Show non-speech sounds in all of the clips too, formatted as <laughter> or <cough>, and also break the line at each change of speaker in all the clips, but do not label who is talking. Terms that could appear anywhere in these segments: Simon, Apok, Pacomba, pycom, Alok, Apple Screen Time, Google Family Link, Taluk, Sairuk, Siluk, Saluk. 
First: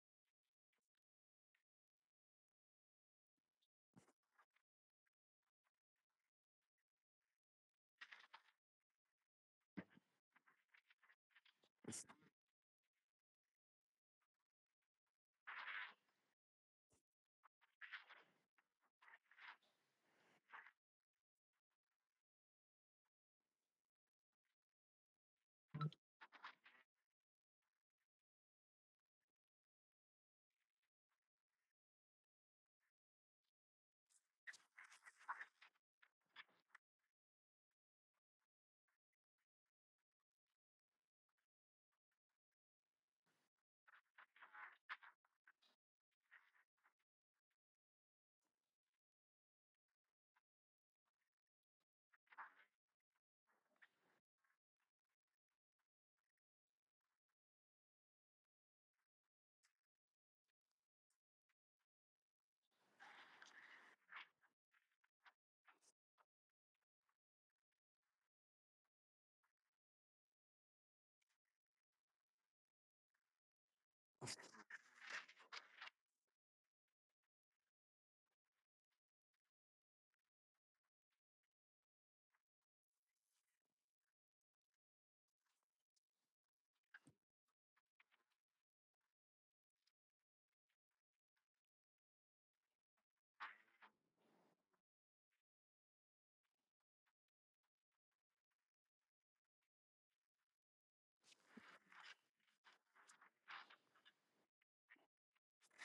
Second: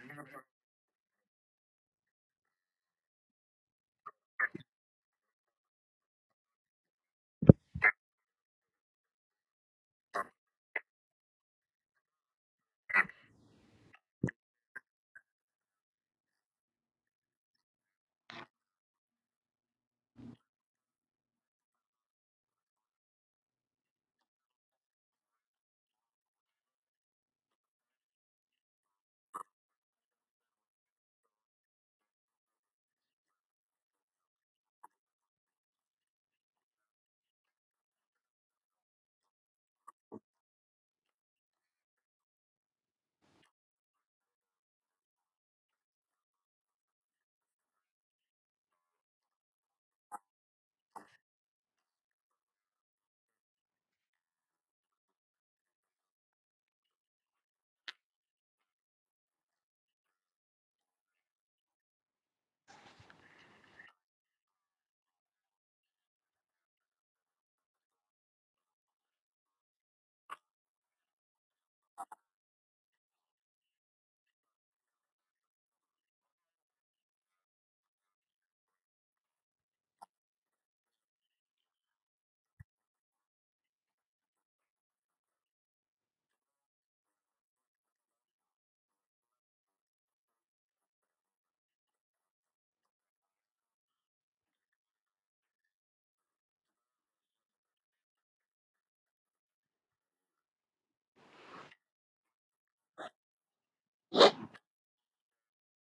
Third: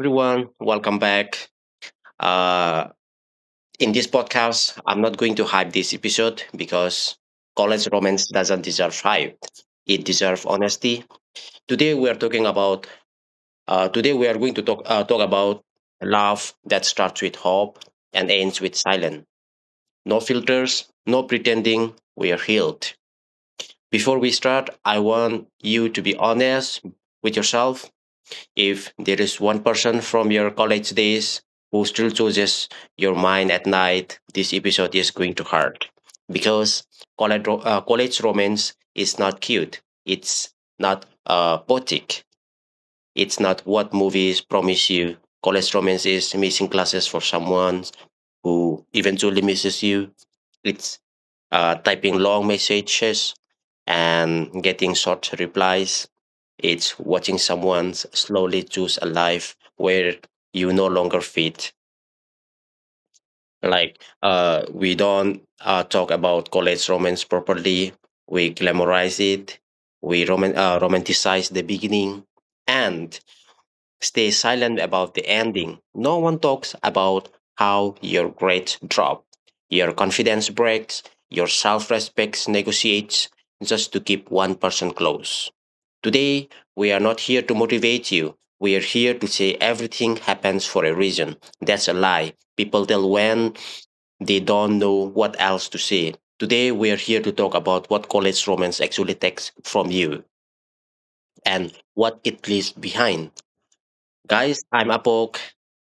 everyone. Welcome back. Uh, in this podcast, I'm not going to hype this episode because college romance doesn't deserve hype. It deserves honesty. Today we are talking about. Today we are going to talk about love that starts with hope and ends with silence. No filters, no pretending. We are healed. Before we start, I want you to be honest with yourself. If there is one person from your college days who still chooses your mind at night, this episode is going to hurt because college romance is not cute. It's not poetic. It's not what movies promise you. College romance is missing classes for someone who eventually misses you. It's typing long messages and getting short replies, it's watching someone slowly choose a life where you no longer fit. Like we don't talk about college romance properly. We glamorize it. We romanticize the beginning and stay silent about the ending. No one talks about how your grades drop, your confidence breaks, your self respect negotiates just to keep one person close. Today, we are not here to motivate you. We are here to say everything happens for a reason. That's a lie people tell when they don't know what else to say. Today, we are here to talk about what college romance actually takes from you and what it leaves behind. Guys, I'm Apok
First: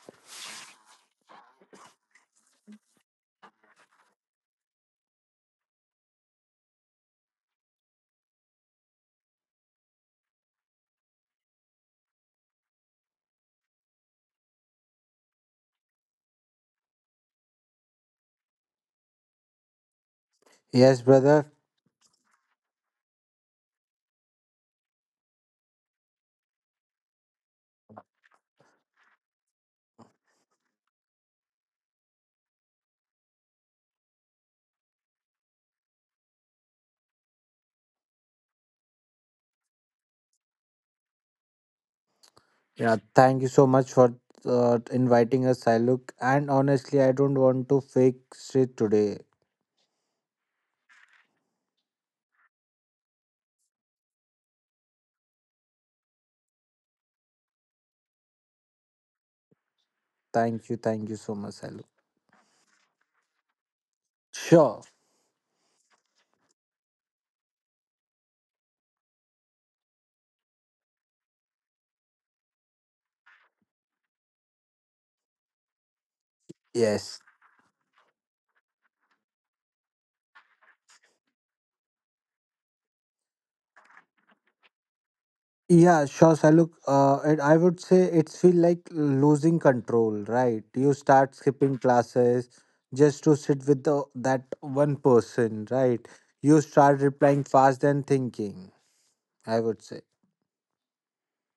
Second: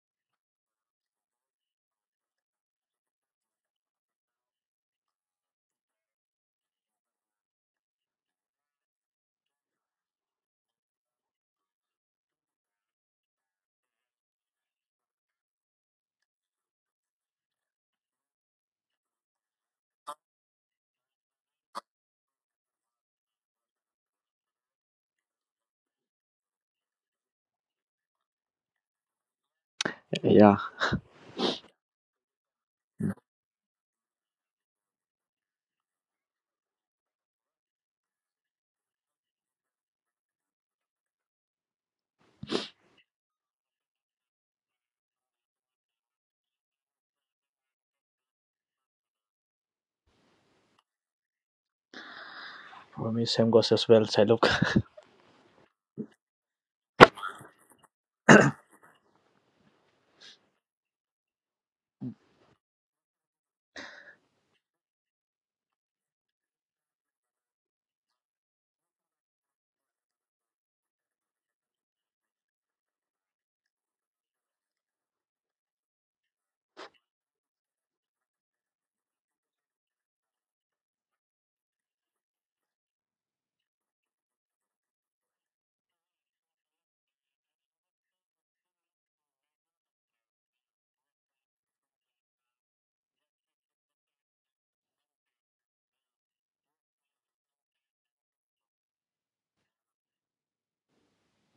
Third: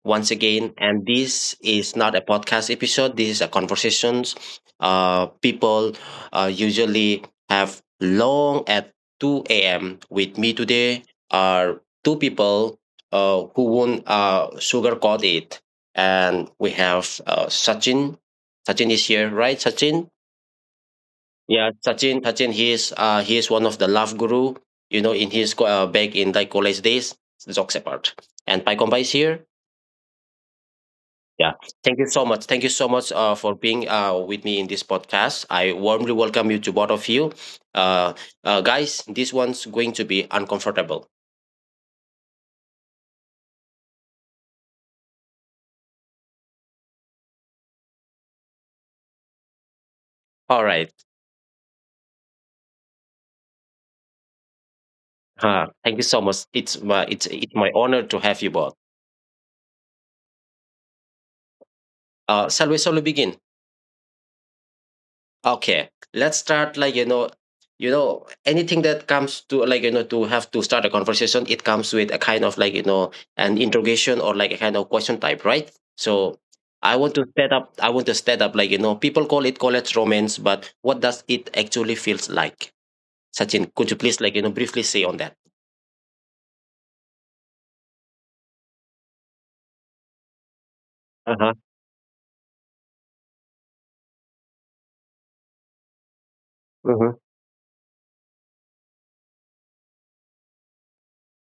once again, and this is not a podcast episode. This is a conversations. People usually have long at 2 a.m. With me today are two people who won't sugarcoat it. And we have Sachin. Sachin is here, right? Sachin?
Yes, brother.
Yeah, Sachin. Sachin, he is one of the love guru, you know, in his back in like college days. Jokes apart, and Pai Kompa is here.
Yeah,
Yeah. Thank you so much. Thank you so much for being with me in this podcast. I warmly welcome you to both of you. Uh, Guys, this one's going to be uncomfortable.
Yeah, thank you so much for inviting us, Siluk. And honestly, I don't want to fake shit today.
All right.
for me same goes as well. So look,
Thank you so much. It's it's my honor to have you both.
Thank you so much, Siluk.
Shall we begin?
Sure.
Okay, let's start like you know anything that comes to like you know to have to start a conversation. It comes with a kind of like you know an interrogation or like a kind of question type, right? So
Yes.
I want to set up like you know people call it college romance, but what does it actually feels like? Sachin, could you please like you know briefly say on that?
Yeah, sure, Siluk. And I would say it's feel like losing control, right? You start
Uh huh.
skipping classes just to sit with that one person, right? You start
Mm-hmm.
replying fast and thinking. I would say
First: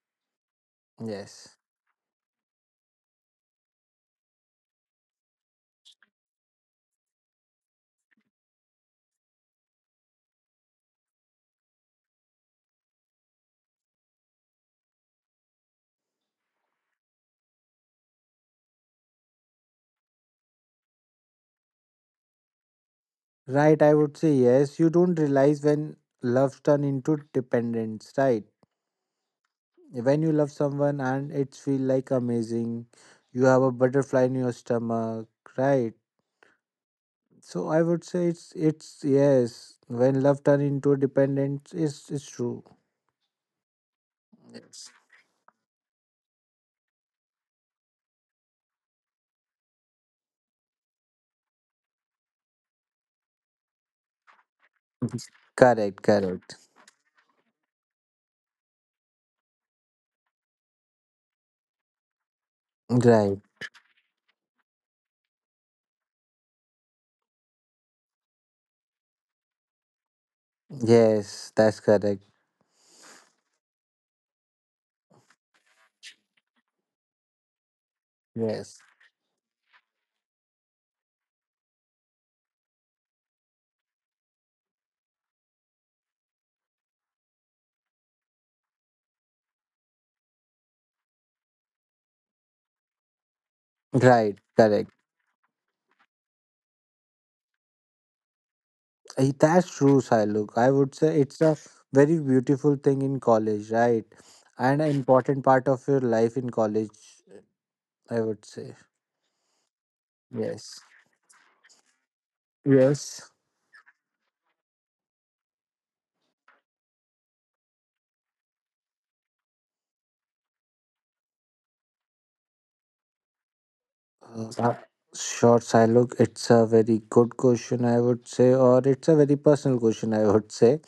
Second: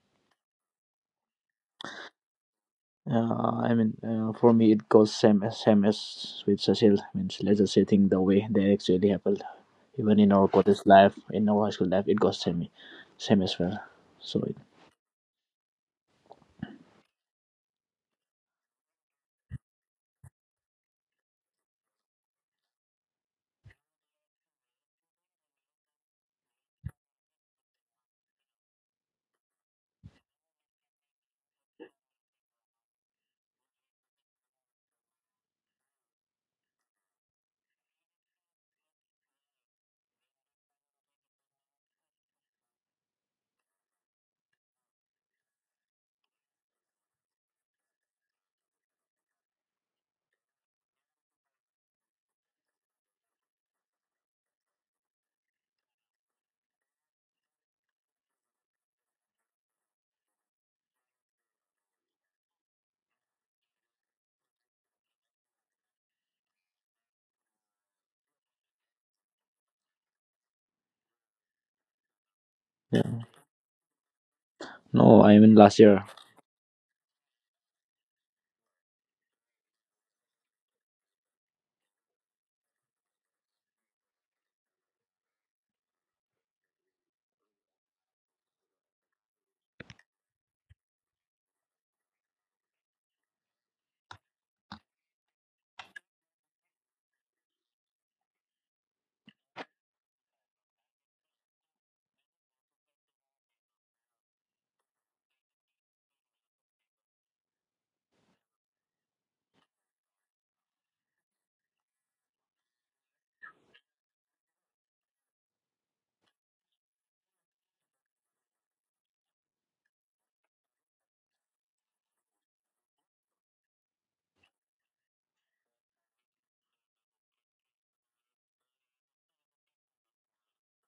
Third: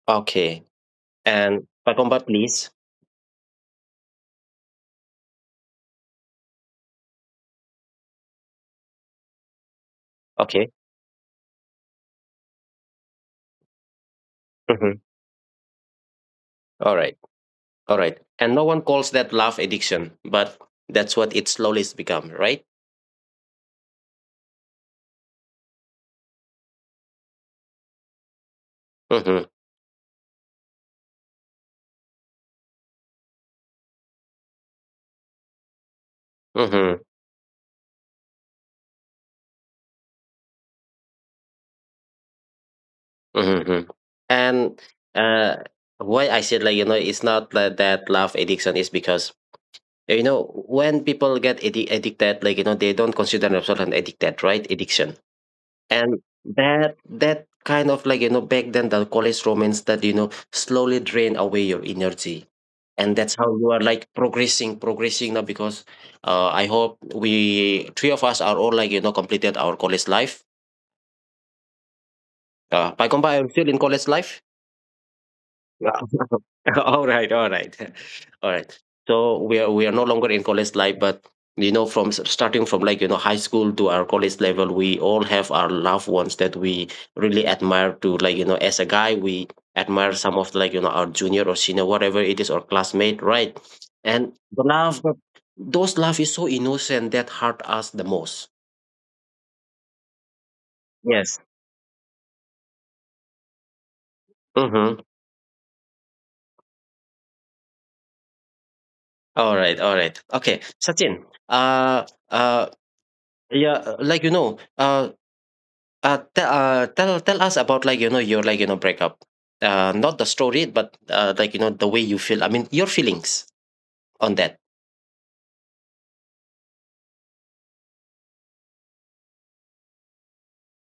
Okay,
yes.
and Pakomba, please.
<laughs> for me it goes same as with Cecil. Means let's just say think the way they actually happened, even in our
Okay.
college life, in our high school life, it goes same, same as well. So it,
Mm-hmm. All right. All right. And no one calls that love addiction, but that's what it slowly has become, right?
Right, I would say yes. You don't realize when love turn into dependence, right?
Mhm,
When you love someone and it feel like amazing, you have a butterfly in your stomach, right?
mhm,
So I would say it's yes. When love turn into dependence, it's true.
mhm, mhm. And
Yes.
uh, why I said like you know it's not that love addiction is because you know when people get addicted like you know they don't consider themselves an addicted right addiction,
Correct,
and
correct.
that that kind of like you know back then the college romance that you know slowly drain away your energy, and that's
Right.
how you are like progressing now because I hope we three of us are all like you know completed our college life.
Yes, that's correct.
By
yeah,
compa, I'm still in college life.
no, I mean last year.
<laughs> All right, all right, <laughs> all right.
Yes.
So we are no longer in college life, but you know, from starting from like you know high school to our college level, we all have our loved ones that we really admire. To like you know, as a guy, we admire some of like you know our junior or senior, whatever it is, or classmate, right? And
Right,
the
correct.
love, but those love is so innocent that hurt us the most.
That's true, Siluk. I would say
Yes.
it's a very beautiful thing in college, right? And an
Mm-hmm.
important part of your life in college, I would say.
All right, all right. Okay,
Yes.
Sachin. Uh,
Yes.
yeah, like you know, te Tell us about like you know your like you know breakup. Not the story, but like you know the way you feel. I mean your feelings on
Uh,
that.
uh, sure, Siluk. It's a very good question, I would say, or it's a very personal question, I would say.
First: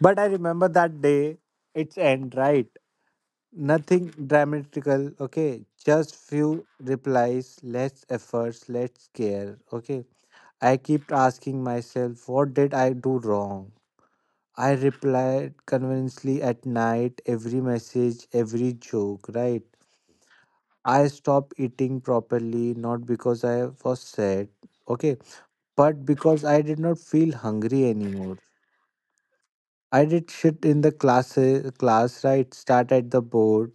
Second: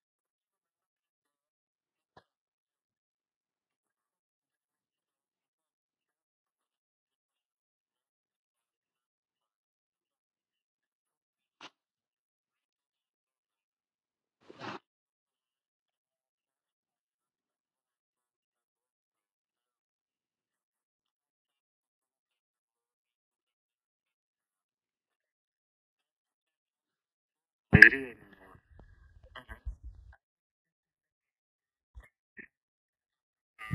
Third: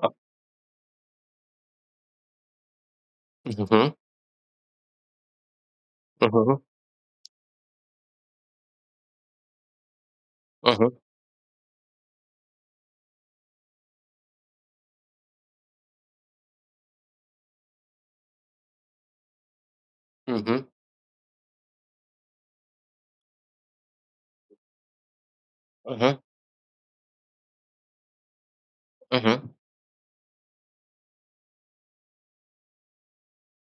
But I remember that day, its end, right?
Mm-hmm.
Nothing dramatical, okay? Just
Mm-hmm.
few replies, less efforts, less care, okay? I
Mm-hmm.
kept asking myself, what did I do wrong? I replied convincingly at night, every message, every joke, right?
Mm-hmm.
I stopped eating properly, not because I was sad, okay, but
Mm-hmm.
because I did not feel hungry anymore.
Mm-hmm.
I did shit in the class, right? Start at the board,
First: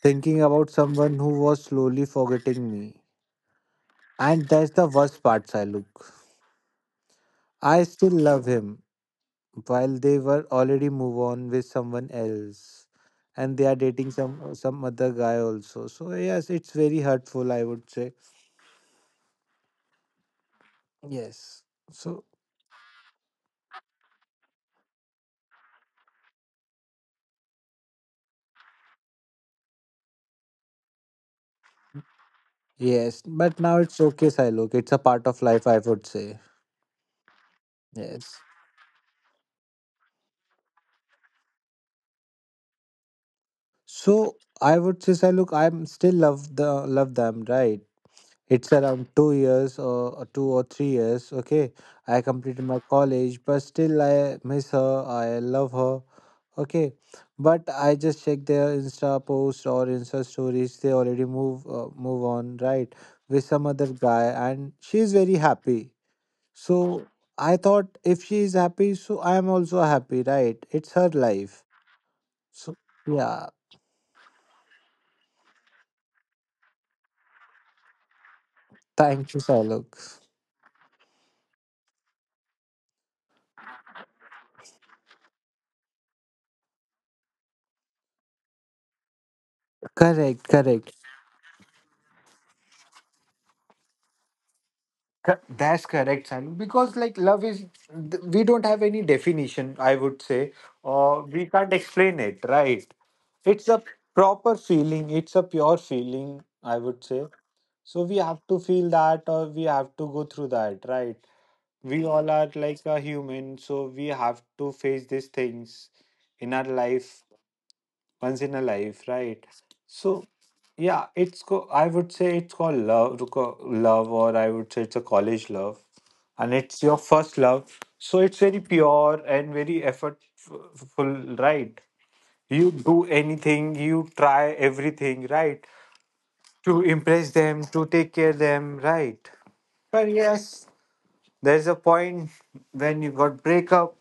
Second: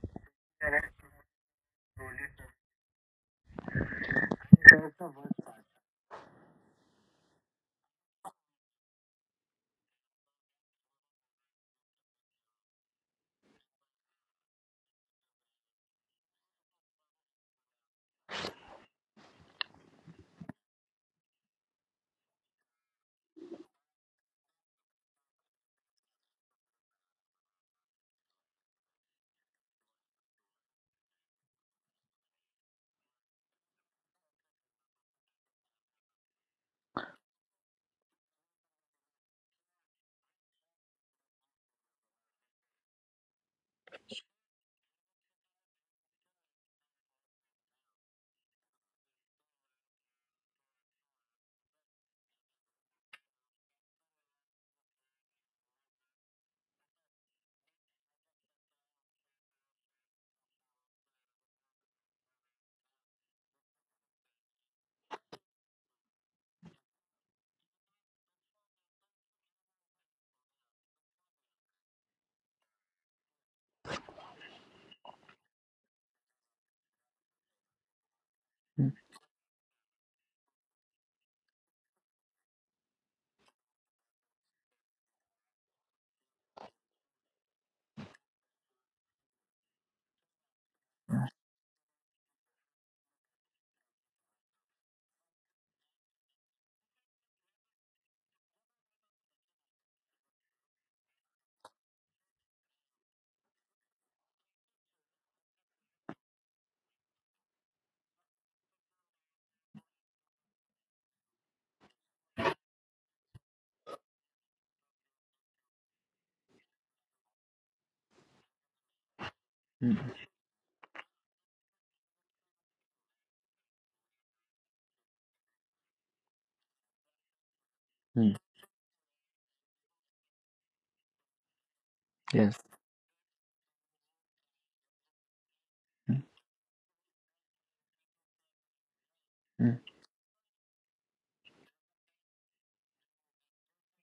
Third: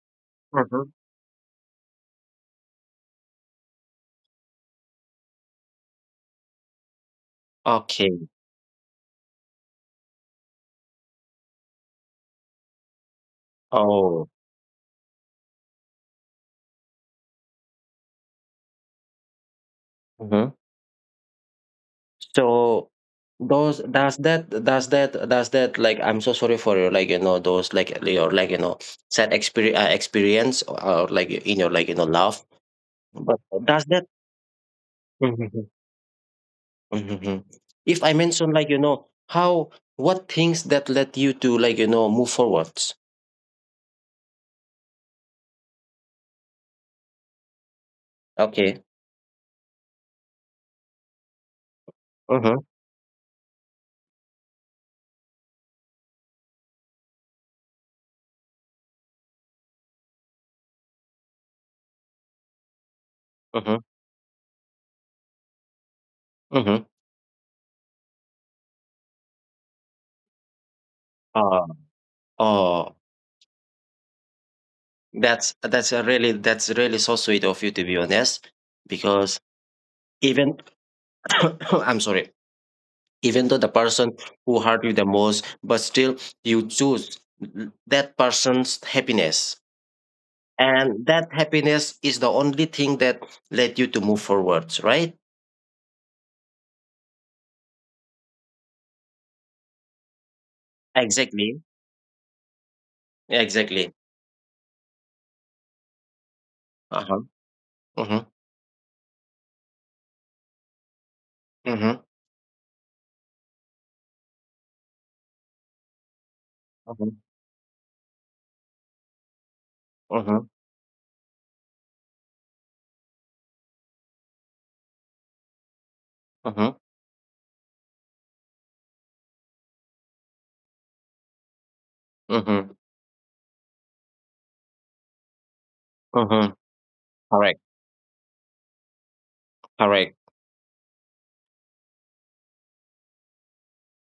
thinking about
Mm-hmm.
someone who was slowly forgetting me. And that's the worst part, Siluk. I still
Okay.
love him while they were already move on with someone else, and they are dating
Oh.
some other guy also. So yes, it's very hurtful, I would say.
Mm-hmm.
Yes. So
So those does that does that does that like I'm so sorry for your like you know those like your like you know sad experience or like in your like you know love.
yes,
But
but now
does
it's
that?
okay, Silok. It's a part of life, I would say.
Mhm. If I
Yes.
mention like you know how what things that let you to like you know move forwards.
So I would say, Silok, I'm still love the love them, right? It's
Okay.
around 2 years, or 2 or 3 years. Okay, I
Mm-hmm.
completed my college, but still I miss her, I love her. Okay, but I just check their Insta post or Insta stories. They already move move on, right, with some
Mm-hmm.
other guy, and she's very happy. So
Mm-hmm.
I thought if she is happy, so I am also happy, right? It's her life.
Uh,
So
oh,
yeah,
that's a really, that's really so sweet of you to be honest,
Mm,
thank you,
because
Saluk.
even <coughs> I'm sorry, even though the person who hurt you the most, but still you choose that person's happiness,
Correct, correct.
and that happiness is the only thing that led you to move forwards, right?
That's correct, Simon. Because like love is, we don't have any definition, I would say, or we
Exactly.
can't explain it, right? It's a
Exactly.
proper feeling. It's a pure feeling, I would say.
Uh-huh,
So we
mhm,
have to feel that, or we have to go through that, right?
mhm,
We all are like a human, so we have to face these things in our
mhm,
life once in a life, right? So
mm,
mhm,
yeah, I would say it's called love, love, or I would say it's a college love, and
mhm,
it's your first love. So
mm,
it's very pure and very effortful, right?
Yes.
You
mhm,
do anything, you try everything, right?
Mm,
mhm.
To impress
Correct,
them, to take care them, right?
mm,
But
correct.
yes, there's a point when you got breakup,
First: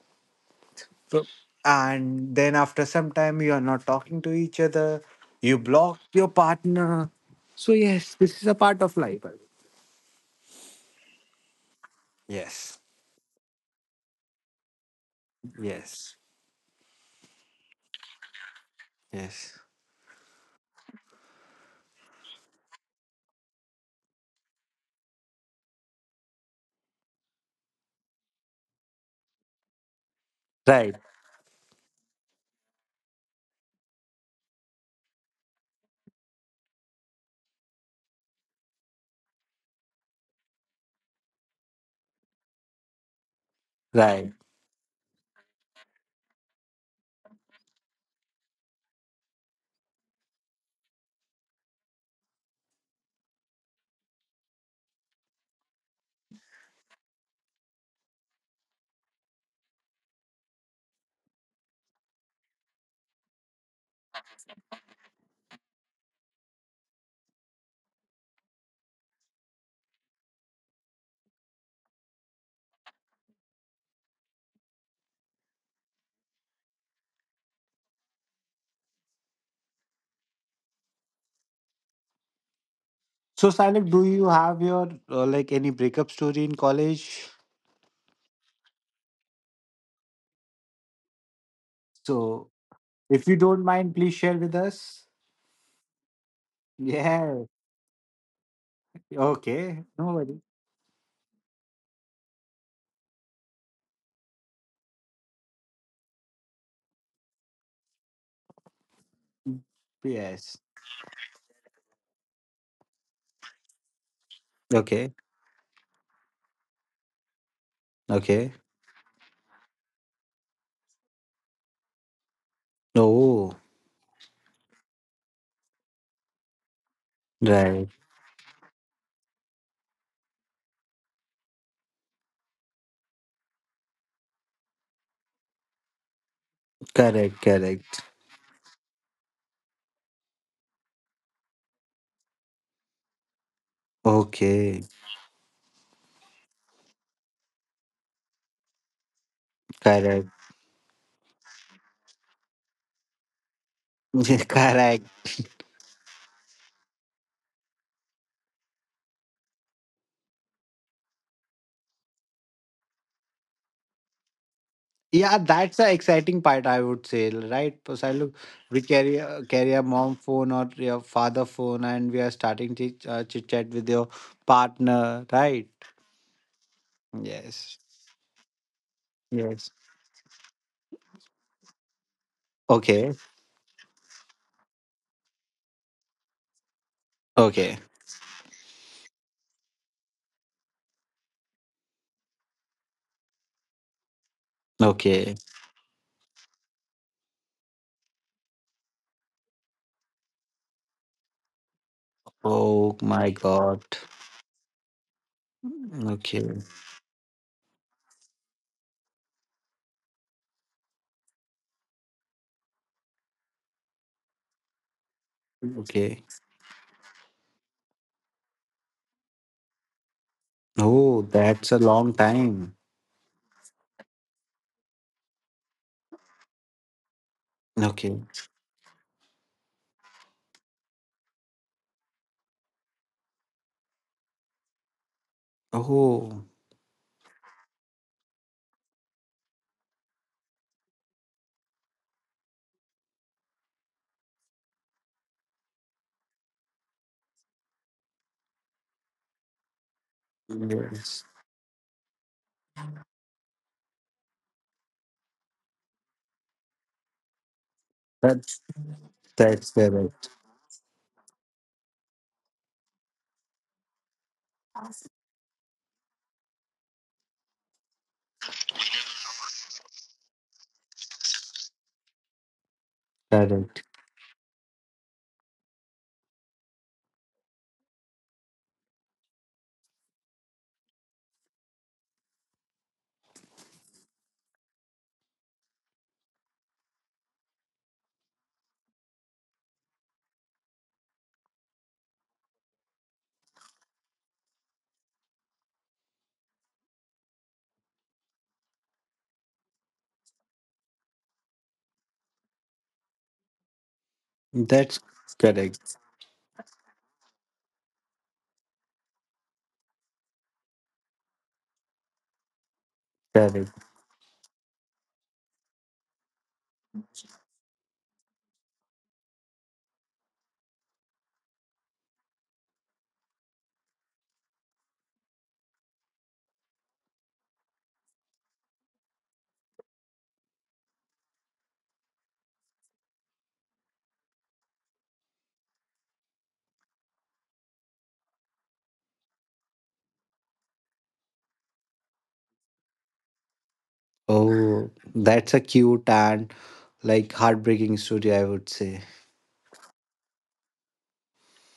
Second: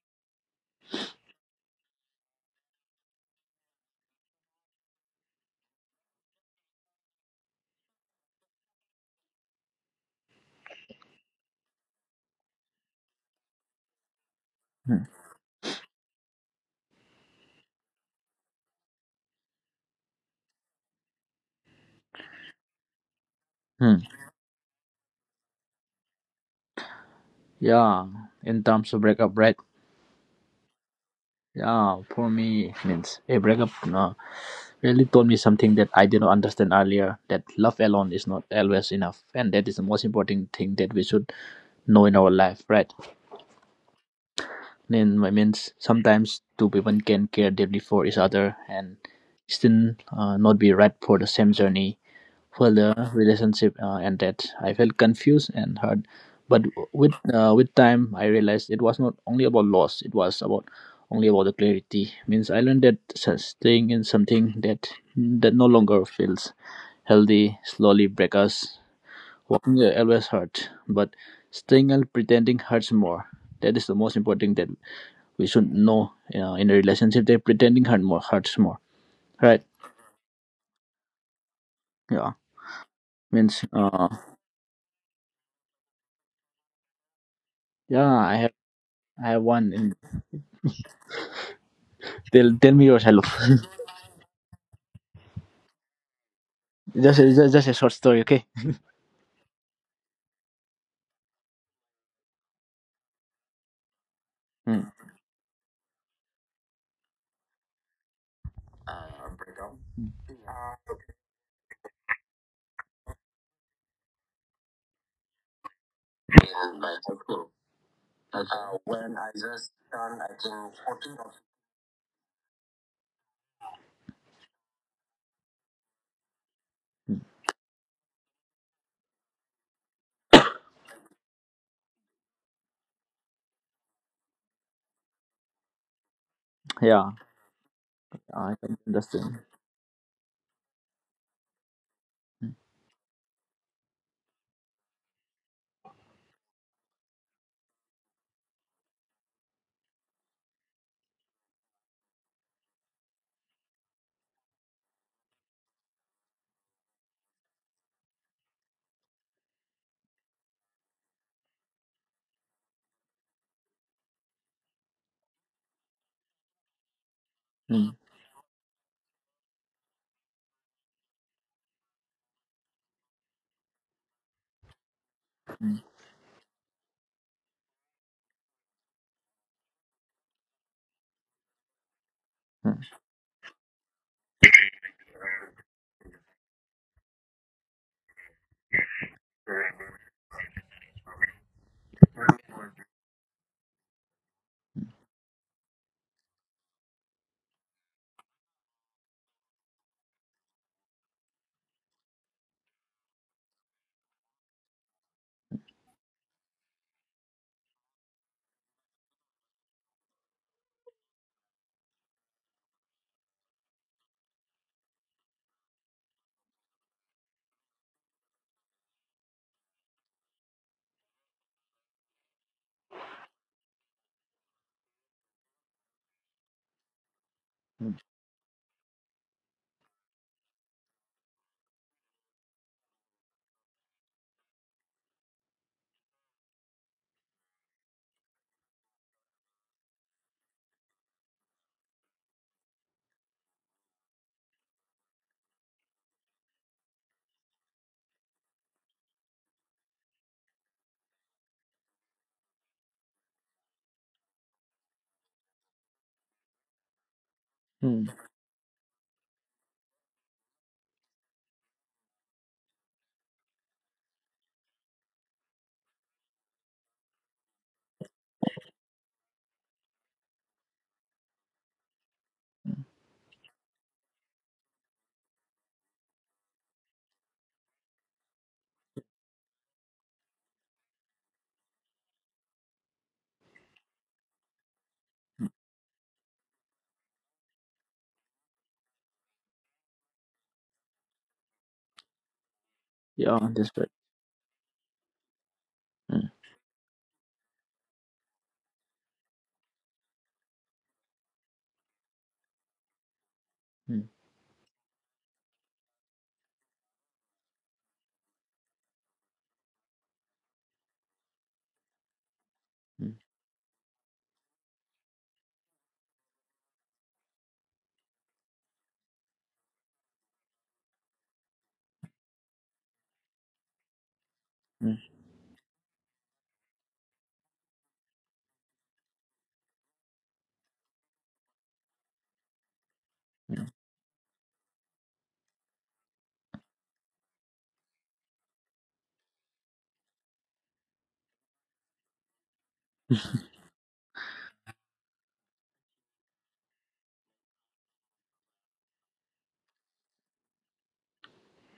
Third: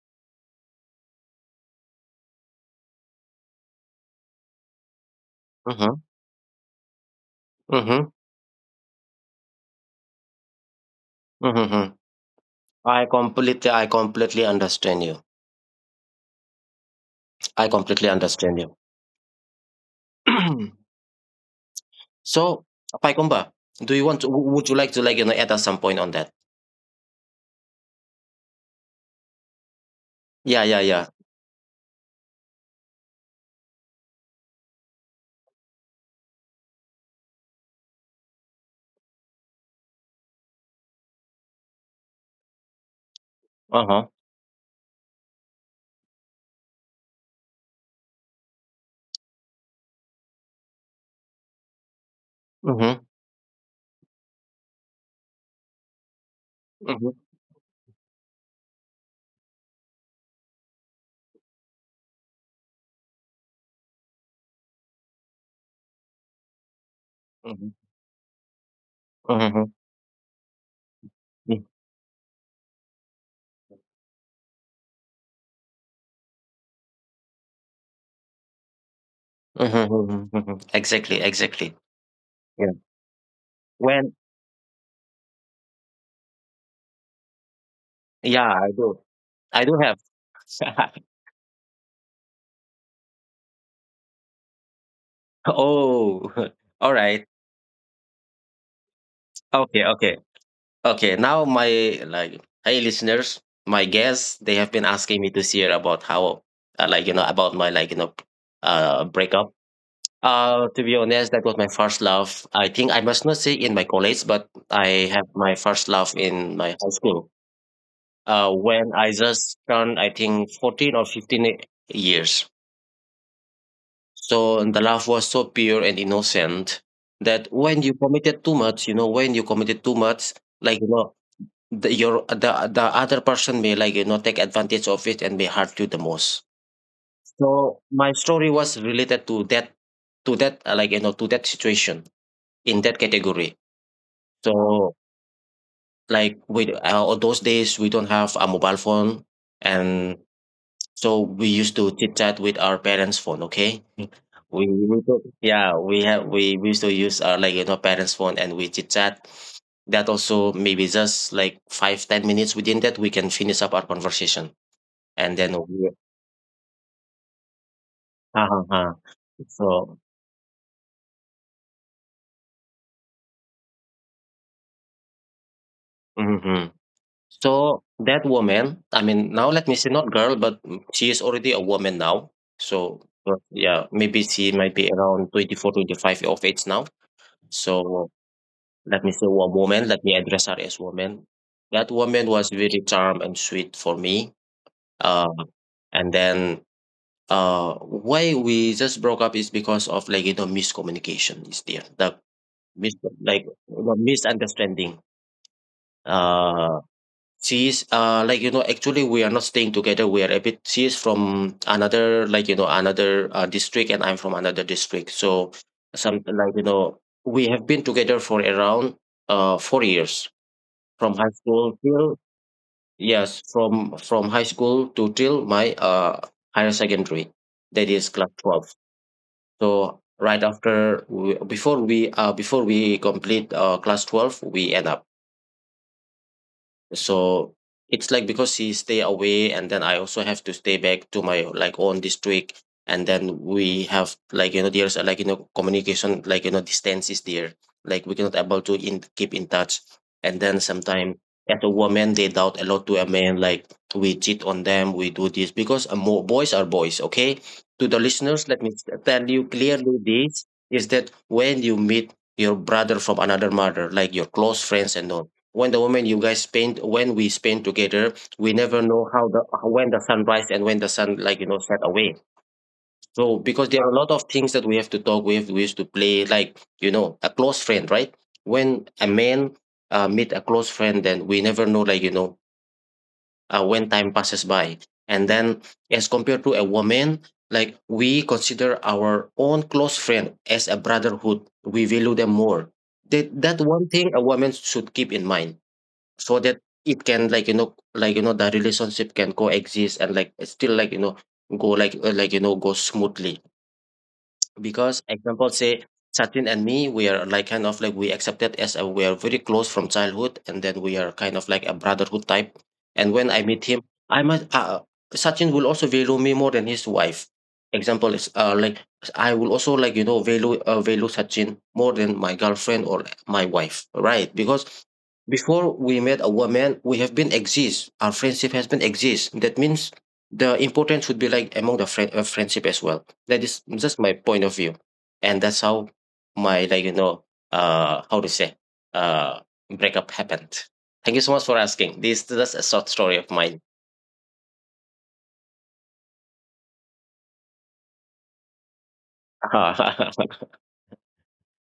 so- and then after some time you are not talking to each other, you block
Mhm,
your partner. So
mhm,
yes, this is a part of life, I think.
mhm, mhm.
Yes.
I completely
mm,
understand you.
Yes.
I completely understand you.
Yes.
<clears throat> So, Paikumba, do you
mm.
want to, would you like to like, you know, add us some point on that?
Yeah, in terms of breakup, right?
Yeah, yeah,
Right,
yeah.
Yeah, for me means a breakup. No. Really told me something that I didn't understand earlier, that love alone is not always enough. And that is the most important thing that we should know in our life, right?
Uh-huh.
right.
Then I means Sometimes two people can care deeply for each other and still not be right for the same journey for
Mhm,
the relationship ended. I felt confused and hurt, but
mhm,
with time, I realized it was not only about loss; it was about only about the clarity. Means I learned that staying in something that no longer feels healthy
mhm,
slowly break us.
mhm,
Walking always hurt, but
mhm,
staying and pretending hurts more. That is the most important that we should know in a relationship, that pretending hurt more hurts more. Right?
mhm, mhm, mhm. Exactly, exactly.
Yeah.
Yeah.
So,
Means
Silent, do
When,
you have your like any breakup story in college?
Yeah,
yeah, I do.
I have
I
one
do
in.
have. <laughs>
So
Tell, tell me your hello.
if you don't mind, please share with us.
Oh, <laughs> all
Just,
right.
Yeah.
just a short story, okay?
Okay,
Okay, no
okay.
worry.
Okay, now my like hey listeners, my guests they have been
Mm.
asking me to share about how like you know about my like you know breakup.
Yes.
Uh, to be honest, that was my first love. I think I must not say in my college, but I
Okay.
have my first love in my high school. Uh,
Okay.
when I just turned I think 14 or 15 years.
Oh.
So and the love was so pure and innocent that
Right.
when you committed too much, like you know the your the other person may, like, you know, take advantage of it and may hurt you the most.
Yeah,
Correct,
So
correct.
my story
I
was
can
related to
understand.
that, like, you know, to that situation in that category. So,
Okay.
like, with on those days we don't have a mobile phone, and
Correct.
so we used to chit chat with our parents' phone. Okay, Mm.
<laughs>
We
correct.
yeah we have we used to use our, like, you know, parents' phone and we chit chat. That also maybe just like 5 10 minutes. Within that, we can finish up our conversation. And
Yeah,
then
that's
we
the exciting part, I would say, right?
Mm.
Because I
<laughs>
look,
uh-huh.
we
Uh-huh.
carry carry a
So,
mom phone or your father phone, and we are starting chit chat with your partner, right?
Mm.
mhm.
Yes.
So that woman, I mean, now let
Yes.
me say not girl, but mm, she is already a woman now.
Mm.
So,
Okay.
but yeah, maybe she might be around 24, 25, 25 of age now.
Okay.
So let me say one woman, let me address her as woman. That woman was very charm and sweet for me. Uh,
Okay.
and then why we just broke up is because of like, you know, miscommunication is there. The mis-
Oh my
like you
God.
know, misunderstanding.
Okay.
Uh, she is like you know actually we are not staying together. We are a bit. She is from another like you know another district, and I'm from another district. So some
Okay.
like you know we have been together for around 4 years from
Oh,
high
that's
school
a long
till,
time.
yes, from high school to till my higher secondary, that
Mm.
is
Okay.
class 12. So right after we, before we before we complete class 12 we end up.
Oh,
So it's like because he stay away and then I also have to stay back to my like own district and then we have like you know there's like you know communication like you know distance is there, like we cannot able to in keep in touch, and then sometimes
yes.
as a woman they doubt a lot to a man like we cheat on them, we do this because boys are boys. Okay, to the
Mm.
listeners
That's
let me tell you
that's
clearly
correct.
this is that when you meet your brother from another mother like your close friends and all, when the woman you guys spend when we spend together we never know how the when the sun rise and when the sun like you know set away. So because
Correct.
there are a lot of things that we have to talk, we have we used to play like you know a close friend, right? When a man meet a close friend then we never know like you know when time passes by, and then as compared to a woman, like we consider our own close friend as a brotherhood, we value them more. That,
Yeah,
that
that's right.
one thing a woman should keep in mind
Mm.
so that it can like, you know, the relationship can coexist and like still like, you know, go like, you know, go smoothly.
Mm.
That's
Because example
correct.
say Sachin and me, we are like kind of like we accepted we are very close from childhood, and then we are kind of like a brotherhood type.
Mm.
And when I meet
Correct.
him, I must Sachin will also value me more than his wife. Example is like I will also like value Sachin more than my girlfriend or my wife, right? Because
Mm.
before we met a woman, we have been exist. Our friendship has been exist. That means the importance would be like among friendship as well, that is
Mm.
just my point of view, and that's how my like how to say uh breakup happened. Thank you so much for asking. This is just a short story of mine.
Oh, that's a cute and like heartbreaking story, I would say.
<laughs>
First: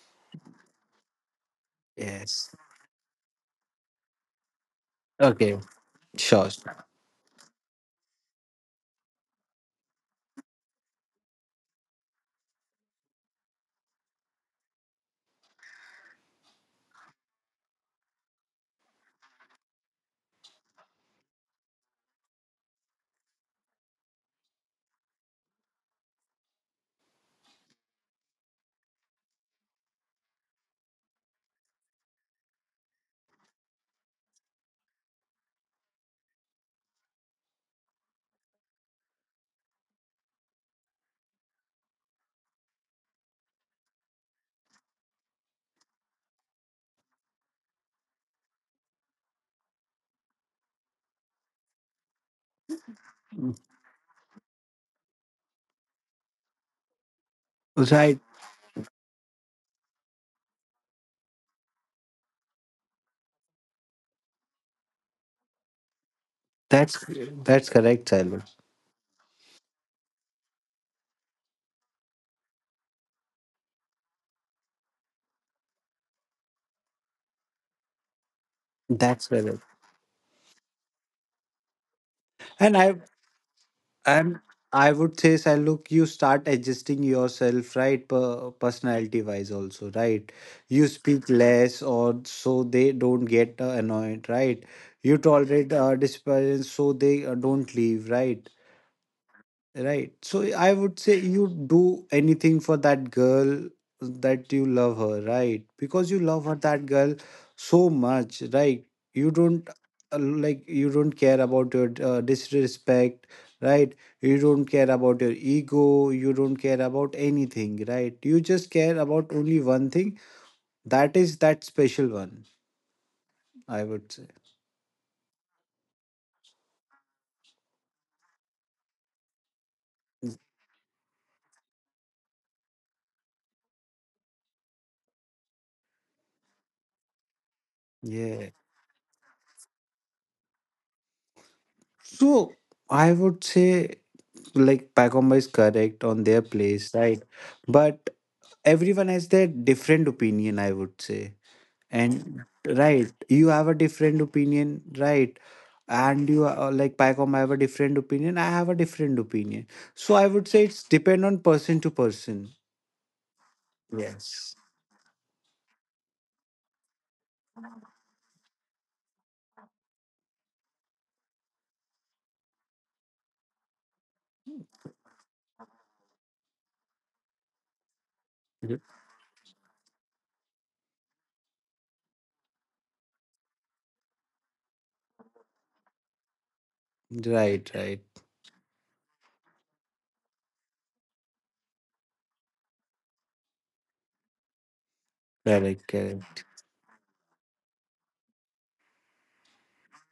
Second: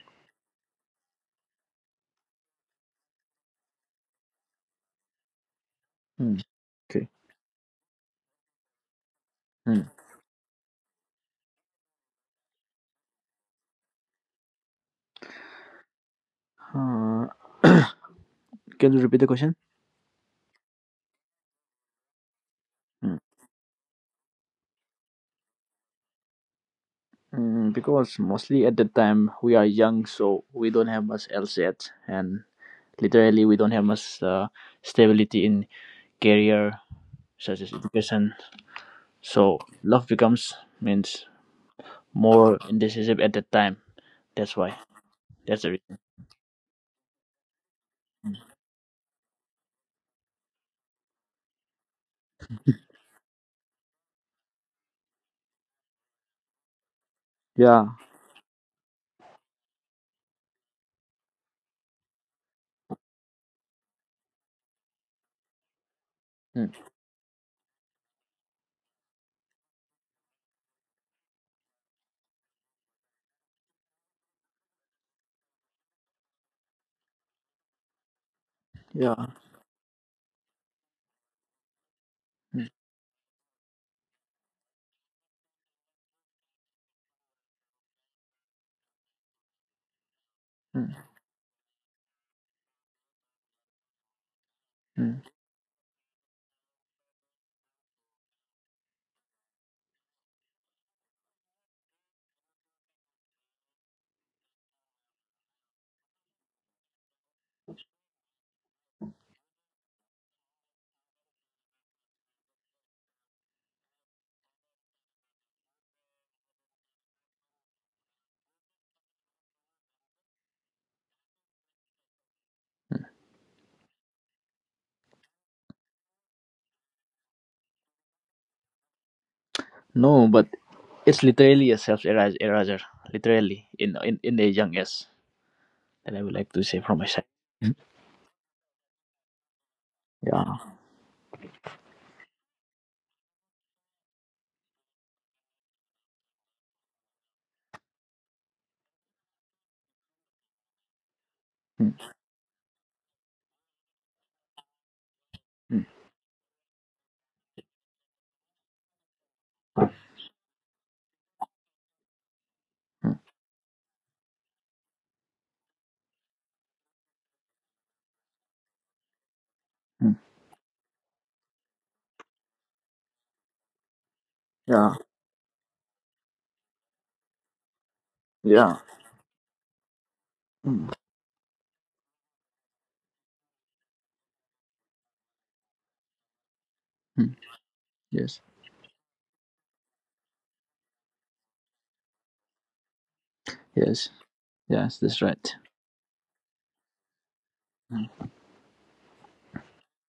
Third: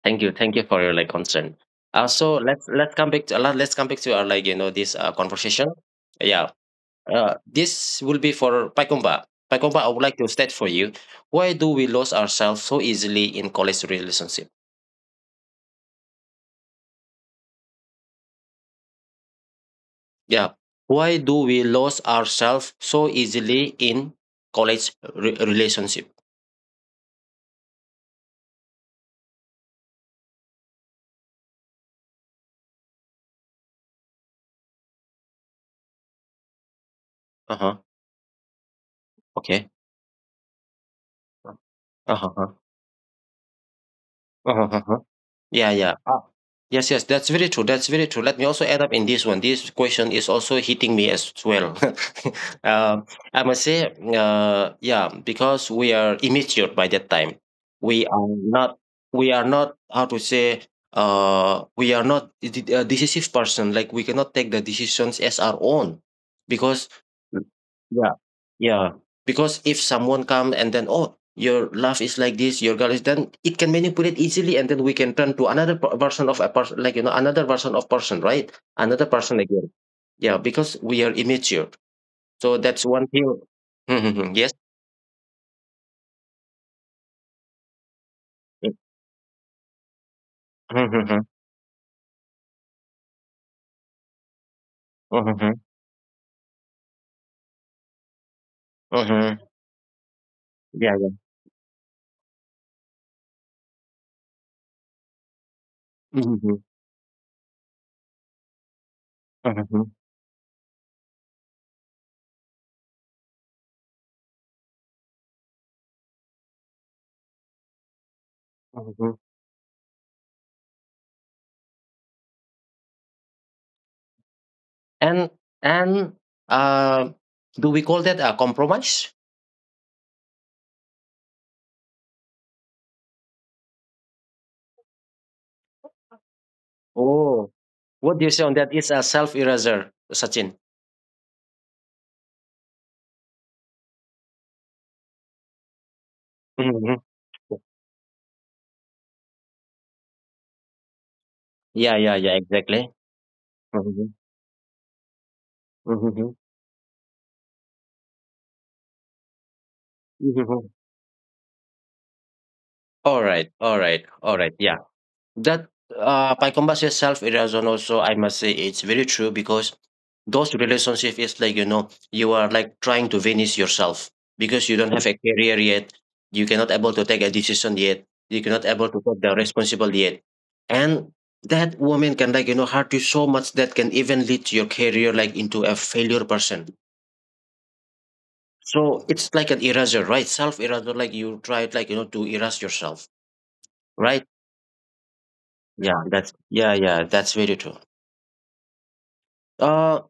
Thank you, thank you for your like concern. So
Yes.
let's come back to let's come back to our like this
Okay.
conversation.
Mm.
Sure.
Yeah,
Okay.
this will be for Paikomba. Paikomba,
Mm.
I would like to state for you. Why do we lose ourselves so easily in college relationship?
Uh, <coughs> can you repeat the question?
Yeah. Why do we lose ourselves so
Mm.
easily in college relationship?
Mm, because mostly at that time we are young, so we don't have much else yet, and literally we don't have much stability in career,
Uh
such as
huh.
education, so
Okay.
love becomes means more
Uh
indecisive at that time. That's why,
huh.
that's the
Yeah,
reason.
yeah. Ah. Yes, yes, that's very true. That's very true. Let me also add up in this one. This question is also hitting me as well. <laughs> um, I must say, yeah, because we are immature by that time.
Yeah.
We
Right.
are not. We are not. How to say? We are not a decisive person. Like we cannot take the decisions as our own,
Mm.
because
That's that's correct,
yeah,
Siluk.
yeah. Because if someone come and then oh, your love is like this, your girl is, then it can manipulate easily and then we can turn to another version of a person, like another version of person, right? Another
That's
Yeah.
person
correct.
again, yeah, because we are immature, so
Mm.
And
that's
I
one thing. Mhm,
and
yes.
I would say, Siluk, you start adjusting yourself, right? Personality wise, also, right? You
Mm.
speak
Mhm,
less, or so they don't get annoyed, right? You
Mm.
mhm,
tolerate disparage, so they don't leave, right?
mhm.
Right. So I
Yeah,
would
yeah.
say you do anything for that girl that you love her, right? Because you love her,
Mhm,
that girl, so much, right? You don't
mhm,
like you don't care about your disrespect, right? You don't care about your ego. You don't care about anything, right? You just care
mhm.
about only one thing. That is that special one. I would say.
and and uh do we call that a compromise?
No, but it's literally a self eraser, literally in the young age, that I would like to say from my side.
Oh,
Mm.
what do you say
Yeah.
on that? It's a self-eraser, Sachin.
Yeah.
So I would say like Pacomba is correct on their place,
Mhm.
right? But everyone has their different opinion, I would say,
Mm.
Yeah, yeah, yeah,
and
exactly.
right, you have a
Mhm,
different opinion, right?
Mm.
And
mhm.
you are like, Pycom, I have a different opinion, I have a different opinion. So I would say
Mhm.
it's depend on person to person.
Mm.
Alright, alright, alright,
Yes.
yeah. That, by comparison, self-erosion also, I must say it's very true, because
Mm.
those relationship is like, you are like trying to finish yourself because you don't
Yeah,
have a career yet. You cannot able to take a decision yet. You cannot
Mhm.
yeah.
able to take the responsible yet.
Mm.
And that woman can like, hurt you so much that can even lead to your career like into a failure person.
Mm.
Right, right.
Yes,
So it's like an eraser, right? Self-eraser, like you try like, to erase yourself,
yes,
right?
yes, that's right.
Correct,
Yeah, that's
correct.
yeah, yeah, that's very true. Uh,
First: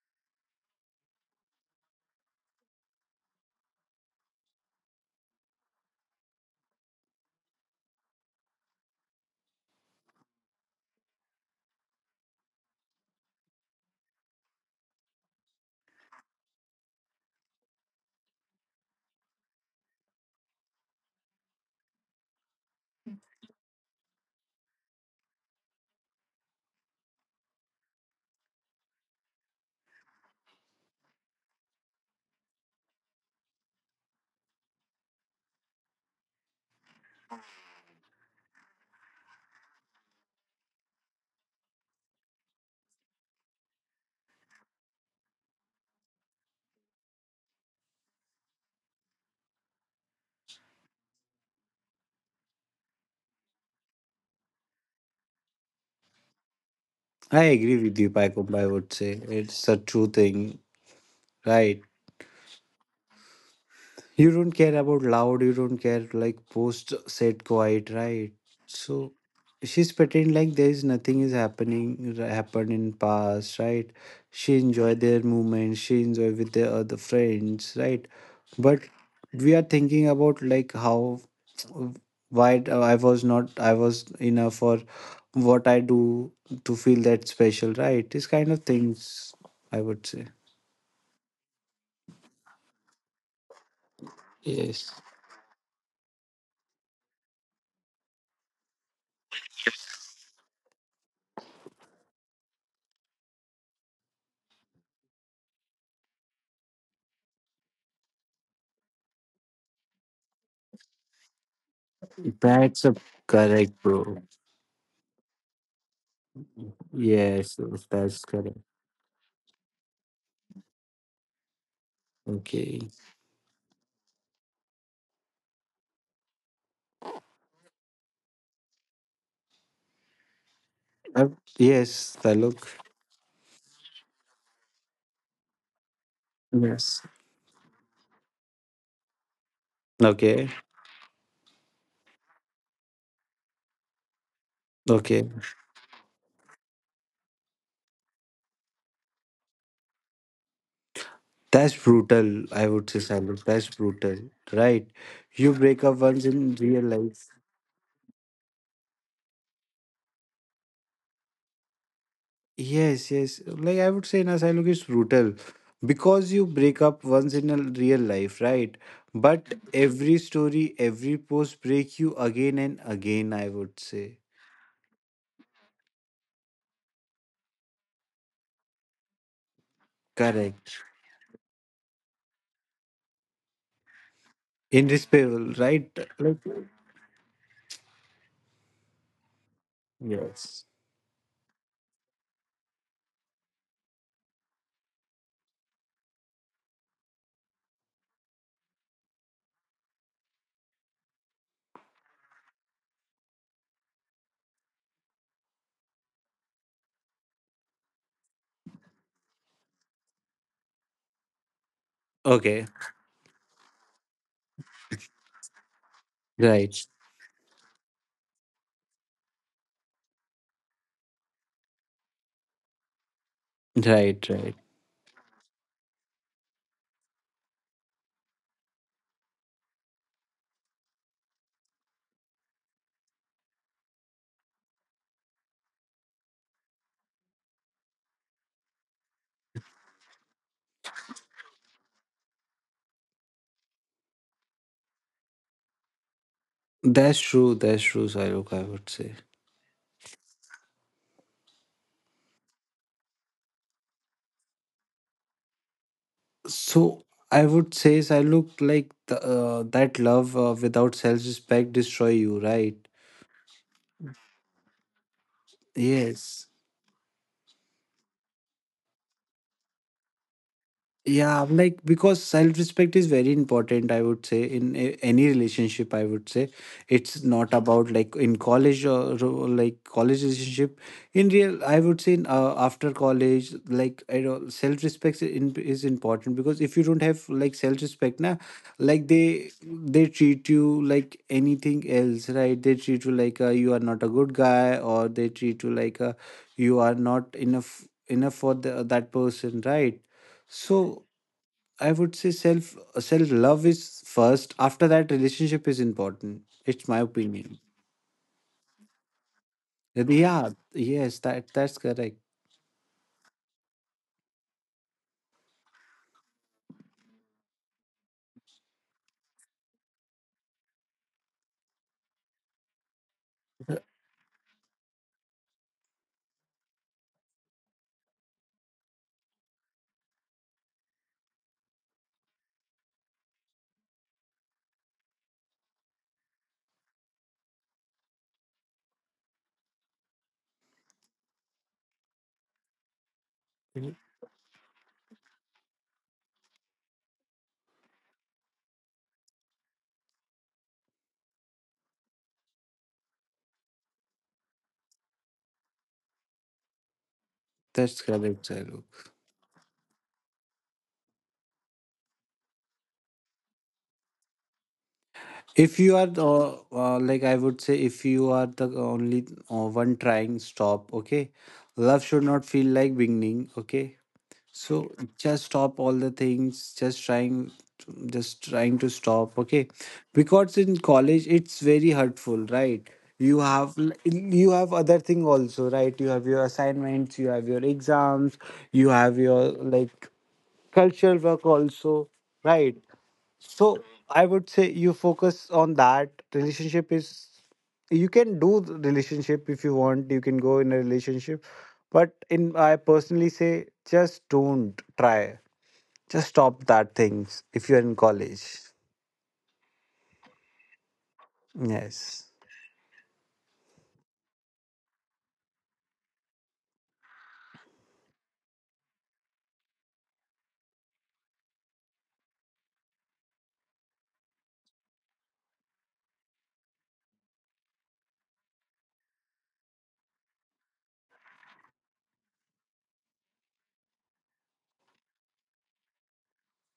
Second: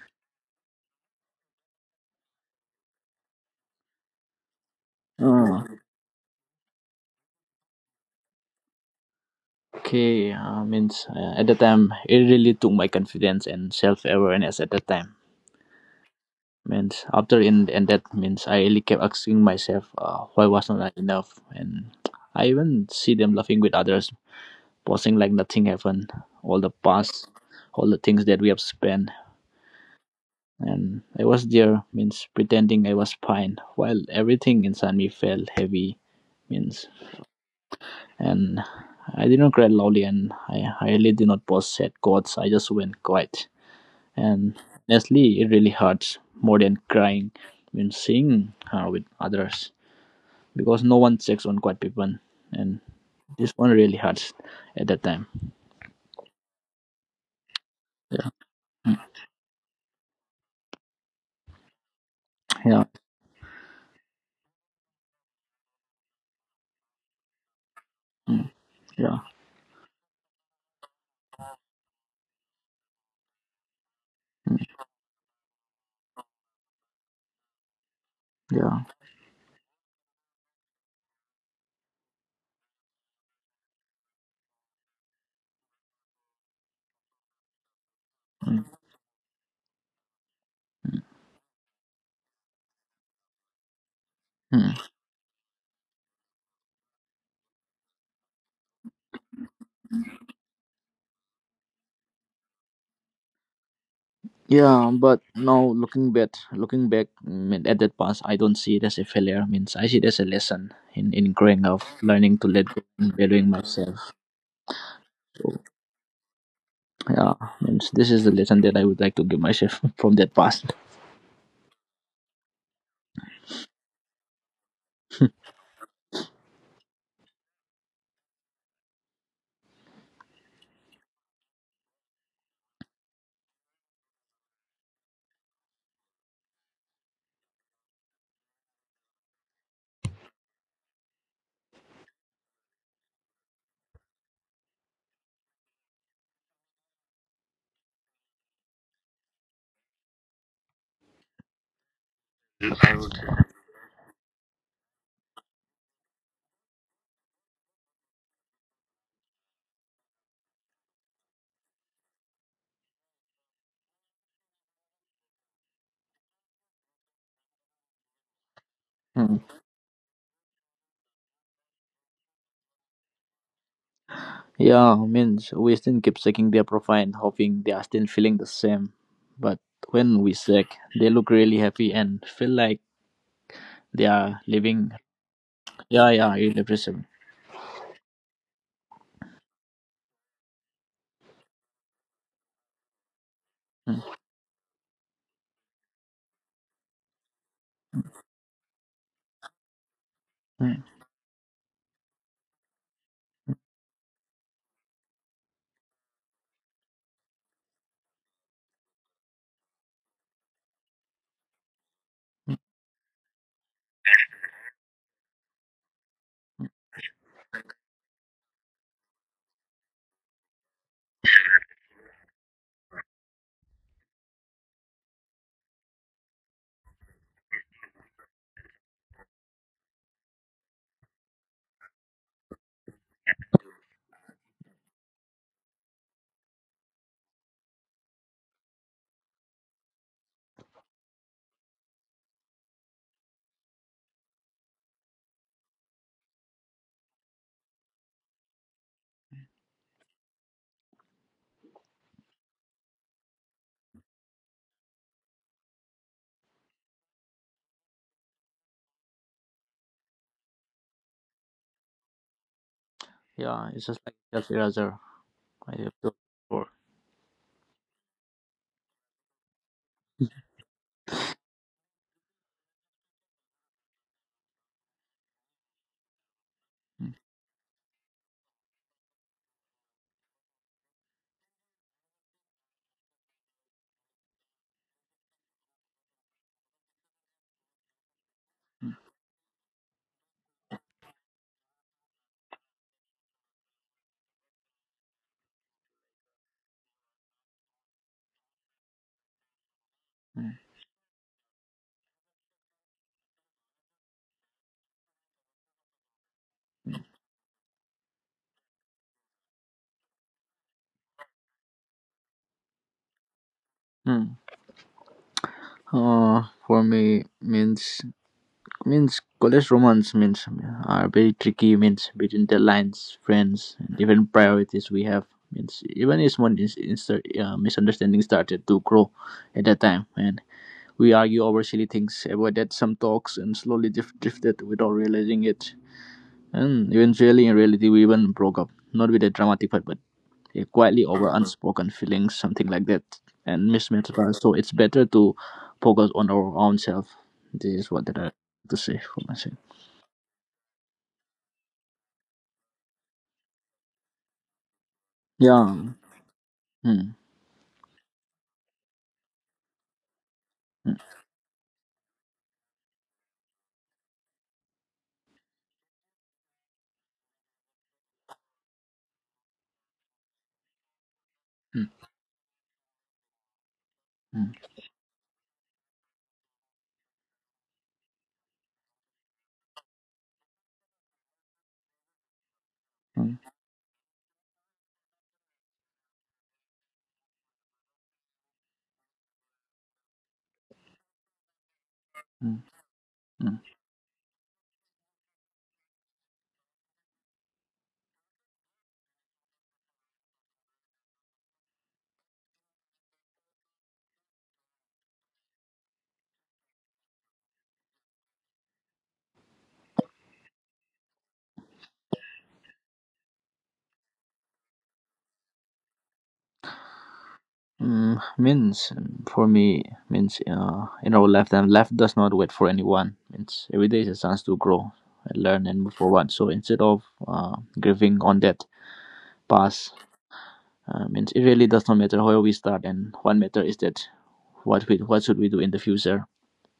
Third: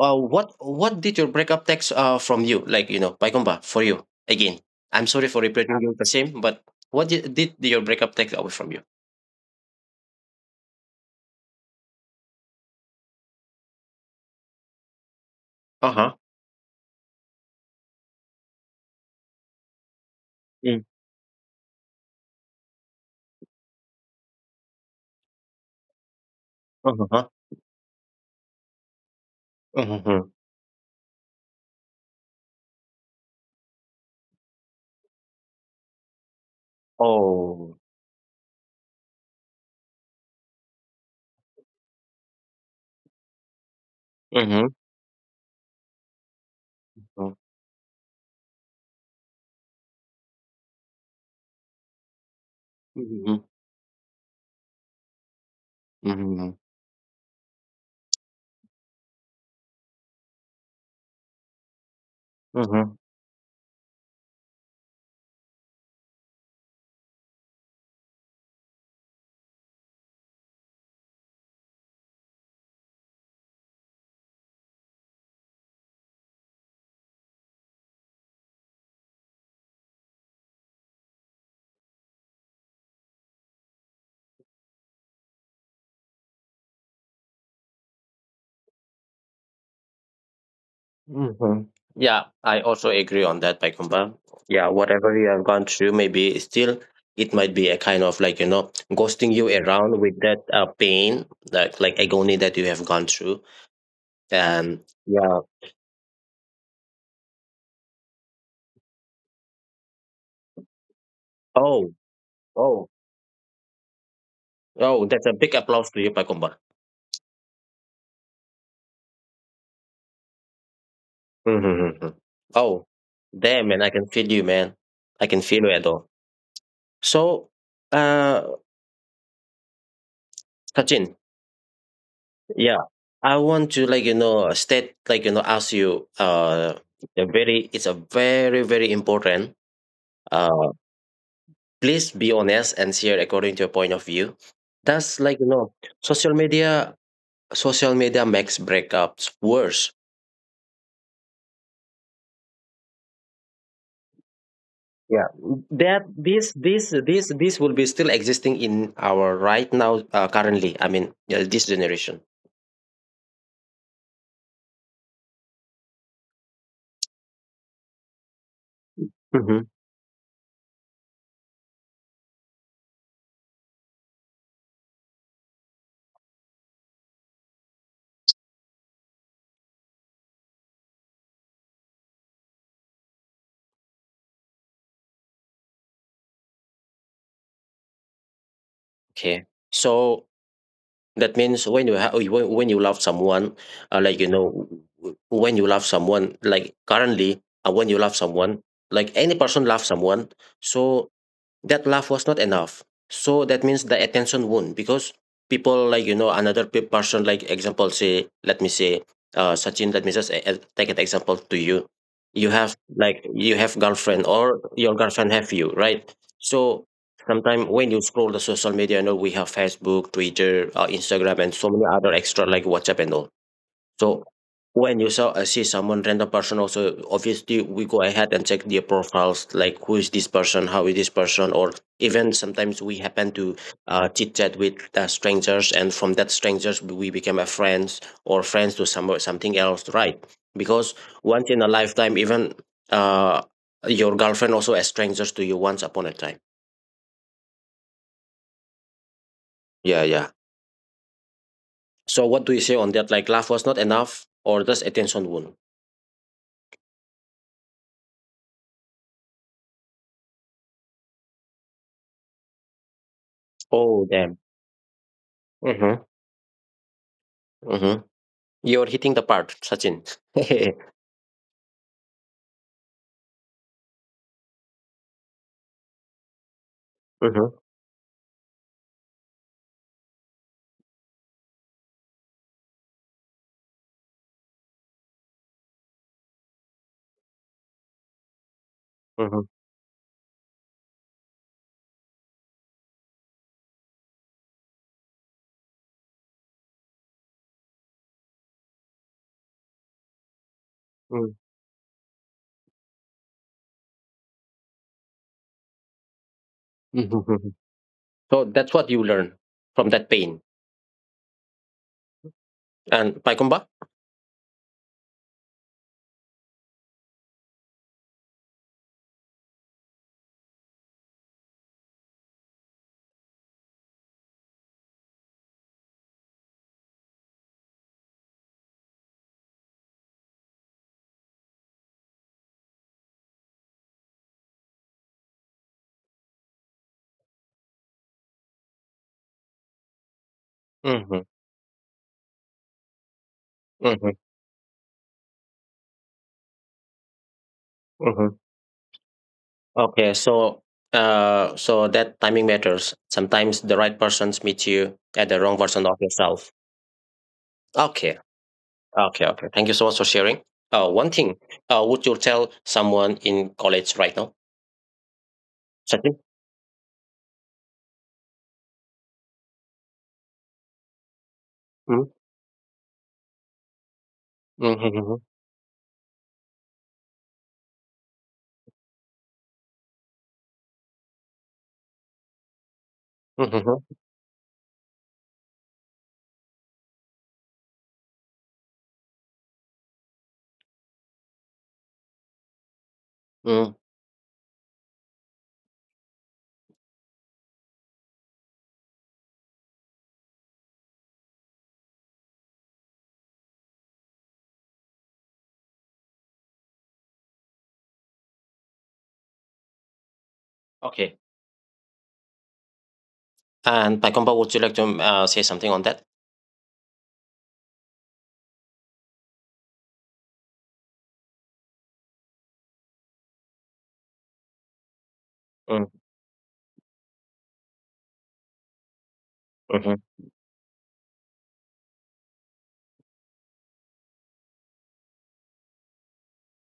what did your breakup text from you? Like, Paikumba, for you again. I'm sorry for
Oh.
repeating you the same, but what did your breakup text away from you?
Okay, means at the time it really took my confidence and self awareness at that time.
Uh-huh.
Means after in, and that means I really kept asking myself why was not
Mm.
I enough, and I even see them laughing with others, posing like nothing happened. All the
Uh-huh.
past, all the things that we have spent,
Mm-hmm.
and I was there means pretending I was fine while everything inside me felt heavy means,
Oh.
and I did not cry loudly, and I really did not post sad quotes. I just went quiet. And
Mm-hmm.
honestly, it really hurts more than
Mm-hmm.
crying when seeing her with others, because no one checks on quiet people, and
Mm-hmm.
this one really hurts at that time.
Mm-hmm.
I agree with you,
Yeah,
Pycom, I would say. It's a true thing, right?
yeah,
Mm-hmm.
You don't care about loud, you don't care like post said quiet, right?
mm,
So
yeah,
she's pretending like there is nothing is happening happened in past, right? She
mm,
enjoy their movement, she enjoy with their other friends, right? But
yeah.
we are thinking about like how I was not, I was enough, or what I do to feel that special, right? These kind of
Mm,
things I would say.
Hmm. Yeah, I also agree on that, Paikumba. Yeah,
mm.
Yes.
whatever you have gone through, maybe still it might be a kind of like ghosting you around with that pain, that like agony that you have gone through. And
Yeah, but
yeah,
now looking back mm, at that past, I don't see it as a failure. Means I see it as a lesson in growing up,
oh,
learning to let go,
That's
oh,
a
and valuing
correct,
myself.
bro.
oh, that's a big applause to you, Paikumba.
Yeah,
Yes, yes,
means this is
that's
the lesson
correct.
that I would like to give myself <laughs> from that past.
Mm-hmm.
Okay.
Oh, damn, man, I can feel you, man. I can feel you at all. So, uh, Sachin,
Uh, yes, Taluk.
yeah, I want to like state like ask you
Yes.
a very it's a very very important
Okay.
uh please be honest and share according to your point of view. That's
Okay.
like social media social media makes breakups worse.
That's brutal, I would say, Saluk. That's brutal. Right.
Yeah,
You break up
that
once
this
in real
this this
life.
this will be still existing in our right now, currently. I mean, yeah, this generation.
Yes, yes. Like I would say, na, Saluk is brutal because you break up once in a real life, right?
Mm.
But
Hmm.
every story, every post break you again and again, I would say.
Yeah, means we still keep checking their profile, hoping they are still feeling the same. But when we check,
Correct.
they look really happy and feel like they are living.
Indisputable, right?
Yeah, yeah,
Like,
irrepressible.
Okay, so,
yes.
that means when you love someone,
Mm,
like, when you love someone, like currently, when you love someone, like any person loves someone,
mm,
so that laugh was not enough, so that means the attention won, because people like another person, like example say, let me say, Sachin, let me just take an example to you. You
mm.
Okay.
have like, you have girlfriend or your girlfriend have you, right?
Right,
So sometimes when you scroll the social media, we have Facebook, Twitter, Instagram, and so many other extra like WhatsApp and all. So
right, right.
when you saw see someone, random person also, obviously we go ahead and check their profiles, like who is this person, how is this person, or even sometimes we happen to chit chat with strangers, and from that strangers we become a friends or friends to something else, right? Because once in a lifetime, even uh, your girlfriend also a strangers to you once upon a time.
That's true. That's true, Sairuk, I would say.
Yeah, yeah. So what do you say on that, like love was not enough or does attention wound?
So I would say, Sairuk, like that love without self-respect destroy you, right?
Yeah, it's just
Oh,
like
damn.
self eraser. I have
Mm-hmm.
to
Yes.
for.
Mm-hmm. You're hitting the part, Sachin. <laughs>
Yeah, like because self-respect is very important, I would say, in any relationship, I would say.
Mm,
It's
Mhm,
not about like in college, or like college relationship. In real, I would say in, after college, like I don't, self-respect is is important because if you don't have like self-respect, na,
mm,
like
mhm,
they treat you like anything else, right? They treat you like you are not a good guy, or they treat you like you are not enough for the, that person, right?
mm.
So
mm,
I would say self love is first. After that, relationship is important. It's my
mhm, mhm.
opinion.
So that's what you learn from that
And
pain.
Yeah, yes, that that's correct.
And Paikumba?
Mm. For me means, means college romance means are very tricky means between the lines friends and even priorities we have means, even if one is, misunderstanding started to grow at that time, and we argue over silly things, avoided some talks and slowly drifted without realizing it, and eventually in reality we even broke up, not with a dramatic fight but quietly
Mhm,
over unspoken feelings, something like that, and mismatched
mhm,
trust. So it's better to focus on our own self. This is what that I have
mhm.
to say for myself.
Okay, so, so that timing matters. Sometimes the right persons meet you at the wrong version
Yeah.
of yourself.
Mm,
That's
Okay,
correct, Sailu.
okay, okay. Thank you so much for sharing.
mm,
One thing, would you tell someone in college right now?
If you are
Sachin?
like I would say, if you are the only one trying, stop. Okay,
mm,
love
Mm,
should not feel like beginning. Okay,
mm,
mm,
so
mhm, mhm,
just stop all the things, just trying just trying to stop, okay? Because in college it's very hurtful, right?
mm,
You
mhm,
have
mhm,
you have other thing also, right? You have your assignments, you have your exams, you have your like cultural work also,
mm,
right?
mm.
mm,
Mm.
So I would say you focus on that. Relationship is, you can do the relationship if you want. You can go in a relationship, but in I personally say just don't try. Just stop that things if you're in college.
Okay.
Yes.
And Paikomba, would you like to say something on that?
mm, means for me means you know life and life does not wait for anyone, means every day is a chance to grow and learn and
Mm,
move forward. So instead of grieving on that past,
mhm,
means it really does not matter where we start, and what matter is that what we what should we do in the future,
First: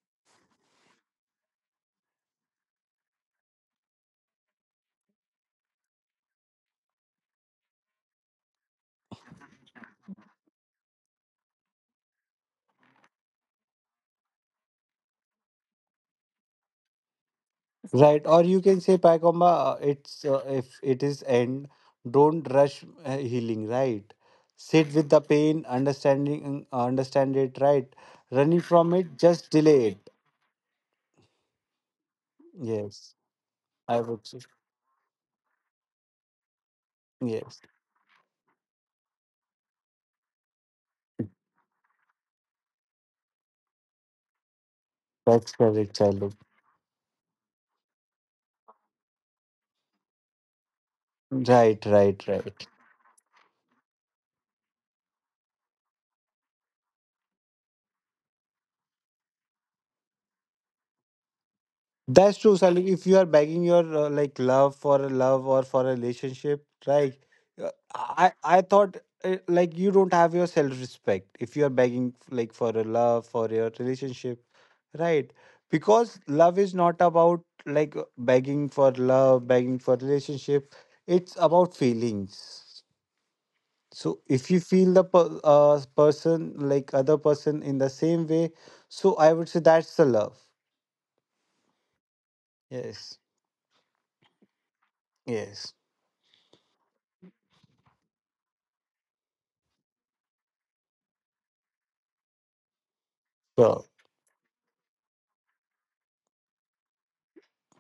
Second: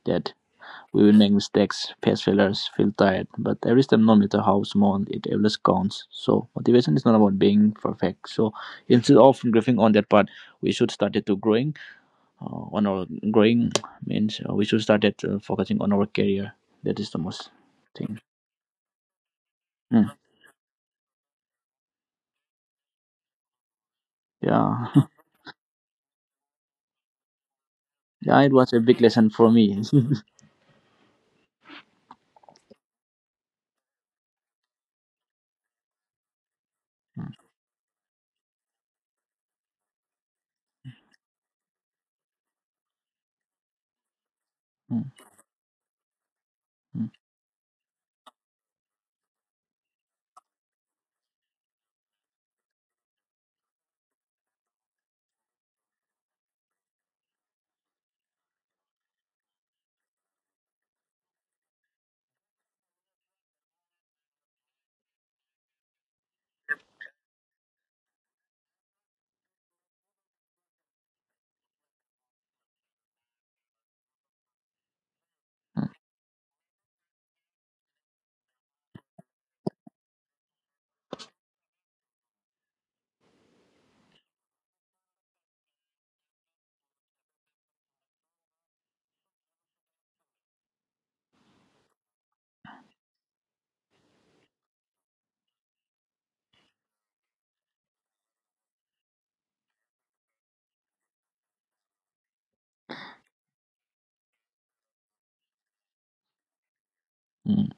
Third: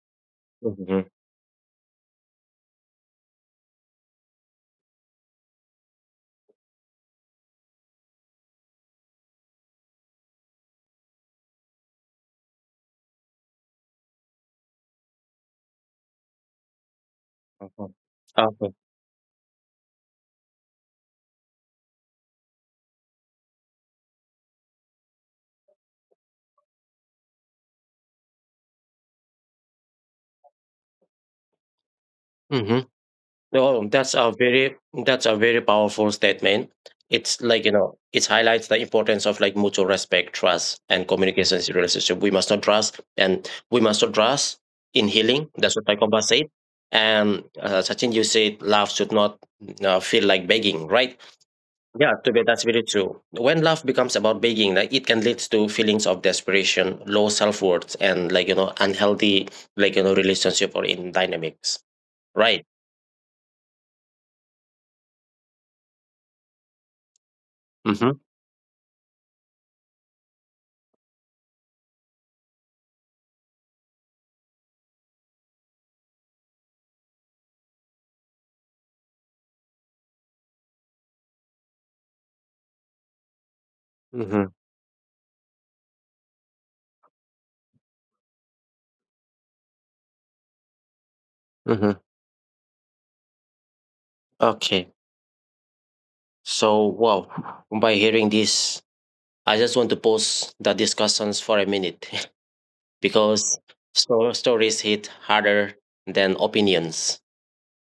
that
mhm,
we
mhm,
will make mistakes, face failures, feel tired, but every step, no matter how small, it always counts. So motivation is not about being perfect. So instead of grieving on that part, we should start it to growing. On our growing <tsk> means we should start it focusing on our career. That is the most
mhm.
thing.
Right. Or you
Okay.
can say, Pacomba,
Mm.
it's if it is end, don't rush healing, right?
Yeah,
Sit with the
<laughs>
pain, understand it, right?
yeah, it
Running
was a
from
big
it,
lesson
just
for me.
delay
<laughs>
it.
Mhm.
Yes.
No,
I
that's
would
a
say,
very, that's a very powerful statement. It's
yes,
like, it highlights the importance of like mutual respect, trust, and communications in relationship. We must not trust, and we must not trust in
Mm,
healing.
that's
That's what
correct,
Paikoba
Saluk.
said. And Sachin, you said love should not feel like begging, right?
Right,
Yeah,
right,
to be that's
right.
very true. When love becomes about begging, like it can lead to feelings of desperation, low self worth, and like unhealthy like relationship or in dynamics,
That's true,
right?
Saluk. If you are begging your like love for a love or for a relationship, right? Uh,
Mm-hmm.
I I thought like you don't have your self respect if you are begging like for a love for your relationship, right? Because love is not about like begging for love, begging for relationship. It's about feelings. So
Mm-hmm.
if you feel the person like other person in the same way, so I would say that's the love.
Mm-hmm.
Yes.
Okay.
Yes.
So, wow, by hearing this, I just want to pause the discussions for a minute <laughs> because
So
so stories hit harder than opinions.
mm,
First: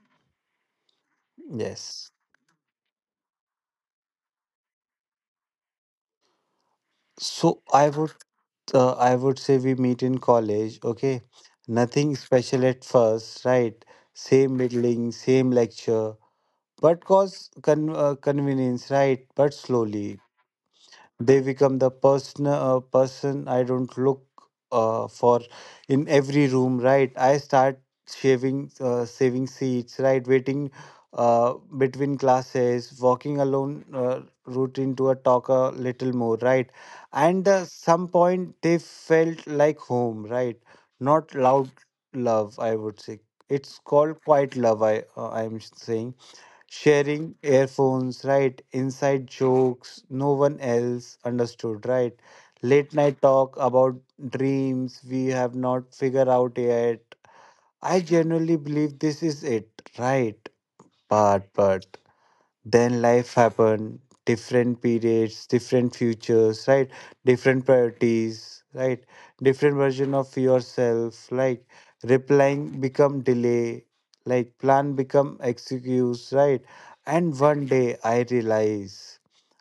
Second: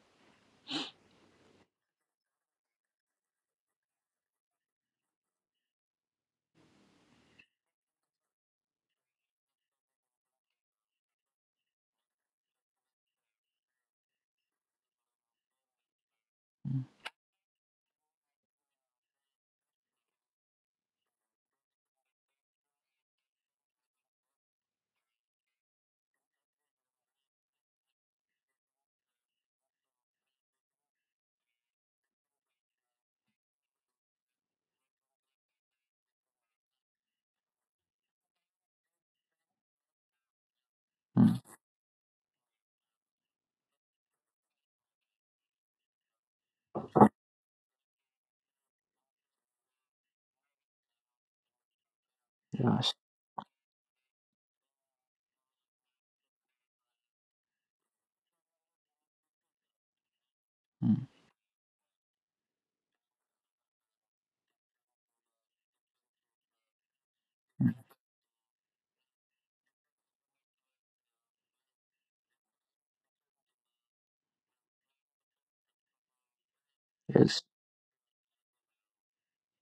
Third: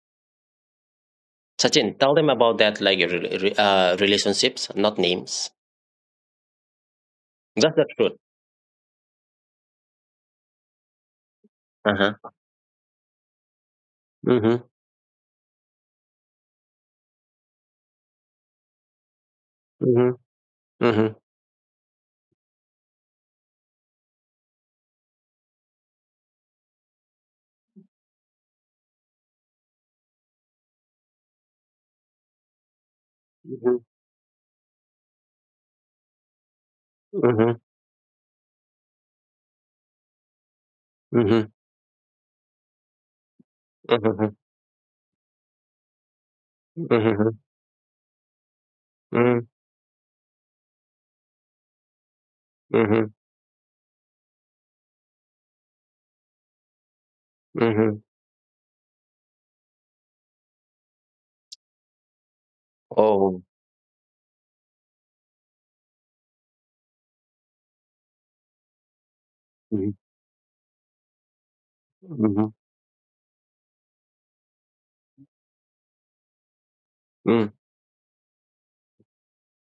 Sachin,
yes.
tell them about that, like relationships, not names.
So
That's the truth.
I would say we meet in college. Okay. Nothing
Uh-huh.
special at first, right? Same
Mm-hmm.
building, same lecture,
mm,
but cause convenience, right? But
Mm-hmm.
slowly,
Mm-hmm.
they become the person I don't look for in every room, right? I start shaving saving seats, right, waiting between classes, walking alone, routine to a talk a little more, right? And
Mm-hmm.
some point they felt like home, right? Not
Mm-hmm.
mm.
loud love, I would say. It's called
Mm-hmm.
quiet love, I'm saying.
Mm-hmm.
Sharing earphones, right? Inside jokes no one else understood, right? Late
Yes,
Mm-hmm.
night talk about dreams we have not figured out yet.
Mm-hmm.
I genuinely believe this is it, right?
mm,
But then life
Oh.
happened. Different periods, different futures, right? Different
mm.
priorities, right? Different
Mm-hmm.
version of yourself. Like
Mm-hmm.
replying become delay, like plan become excuse, right? And
Yes,
one day I realize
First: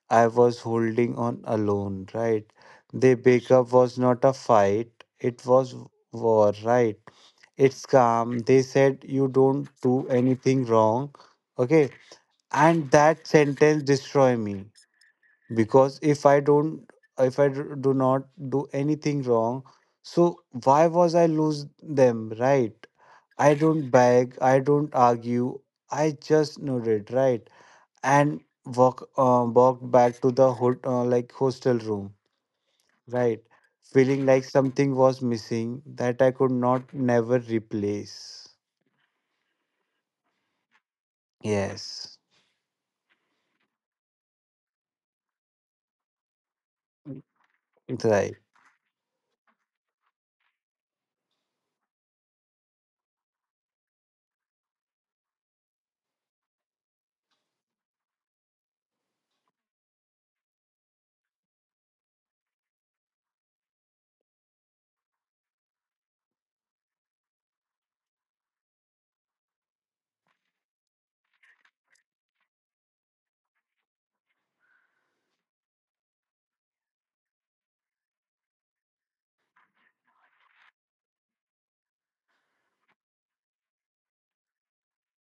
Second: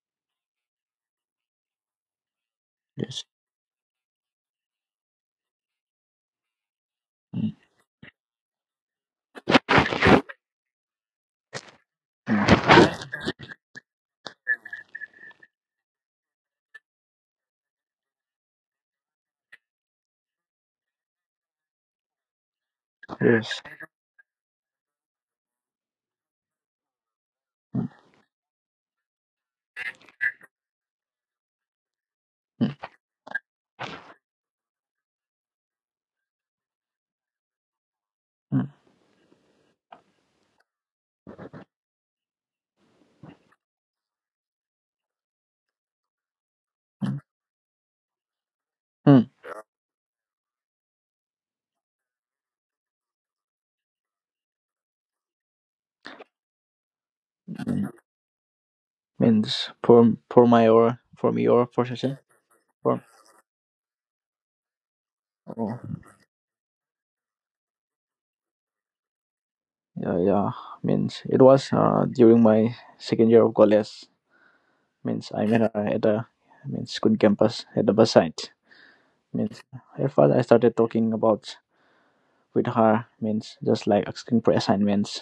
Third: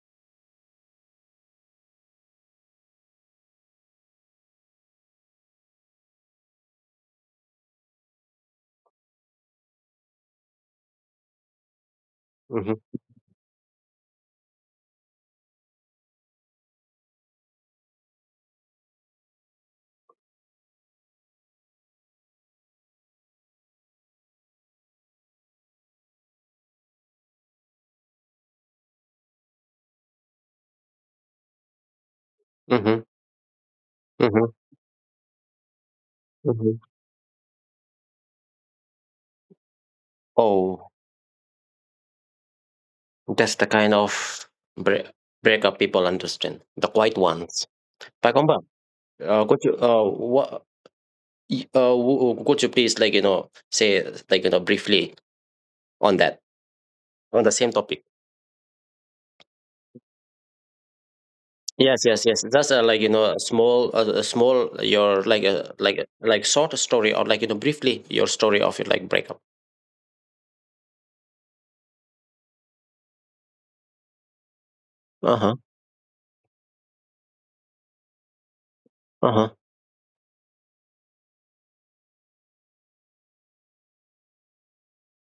I was holding on alone, right? The
yes,
breakup was not a fight, it was war, right?
mm,
It's calm, they said you don't do anything wrong, okay,
mm.
and
Mm-hmm.
that sentence destroy me. Because if I don't, if I d- do not do anything wrong, so why was I lose them, right? I
Yes.
don't beg, I don't argue, I just nodded, right? And walked back to the like hostel room,
Mm,
Mm-hmm.
right, feeling like something was missing that I could
Mm-hmm.
not never replace.
mm,
Oh.
Yes.
That's the kind of break breakup people understand, the quiet ones.
Right,
Pagomba,
mm.
could you, could you please like say like briefly on that, on the same
Mm.
topic?
Means for my or for me or for
Yes,
session
yes, yes. That's
for.
like a small, a small, your like
Oh,
like short story, or like briefly your story of your like breakup.
yeah, yeah, means it was during my second year of college, means
Uh
I'm
huh.
in a, at a means good campus at the bus site
Uh huh.
means, at first I started talking about with her, means just like asking for assignments,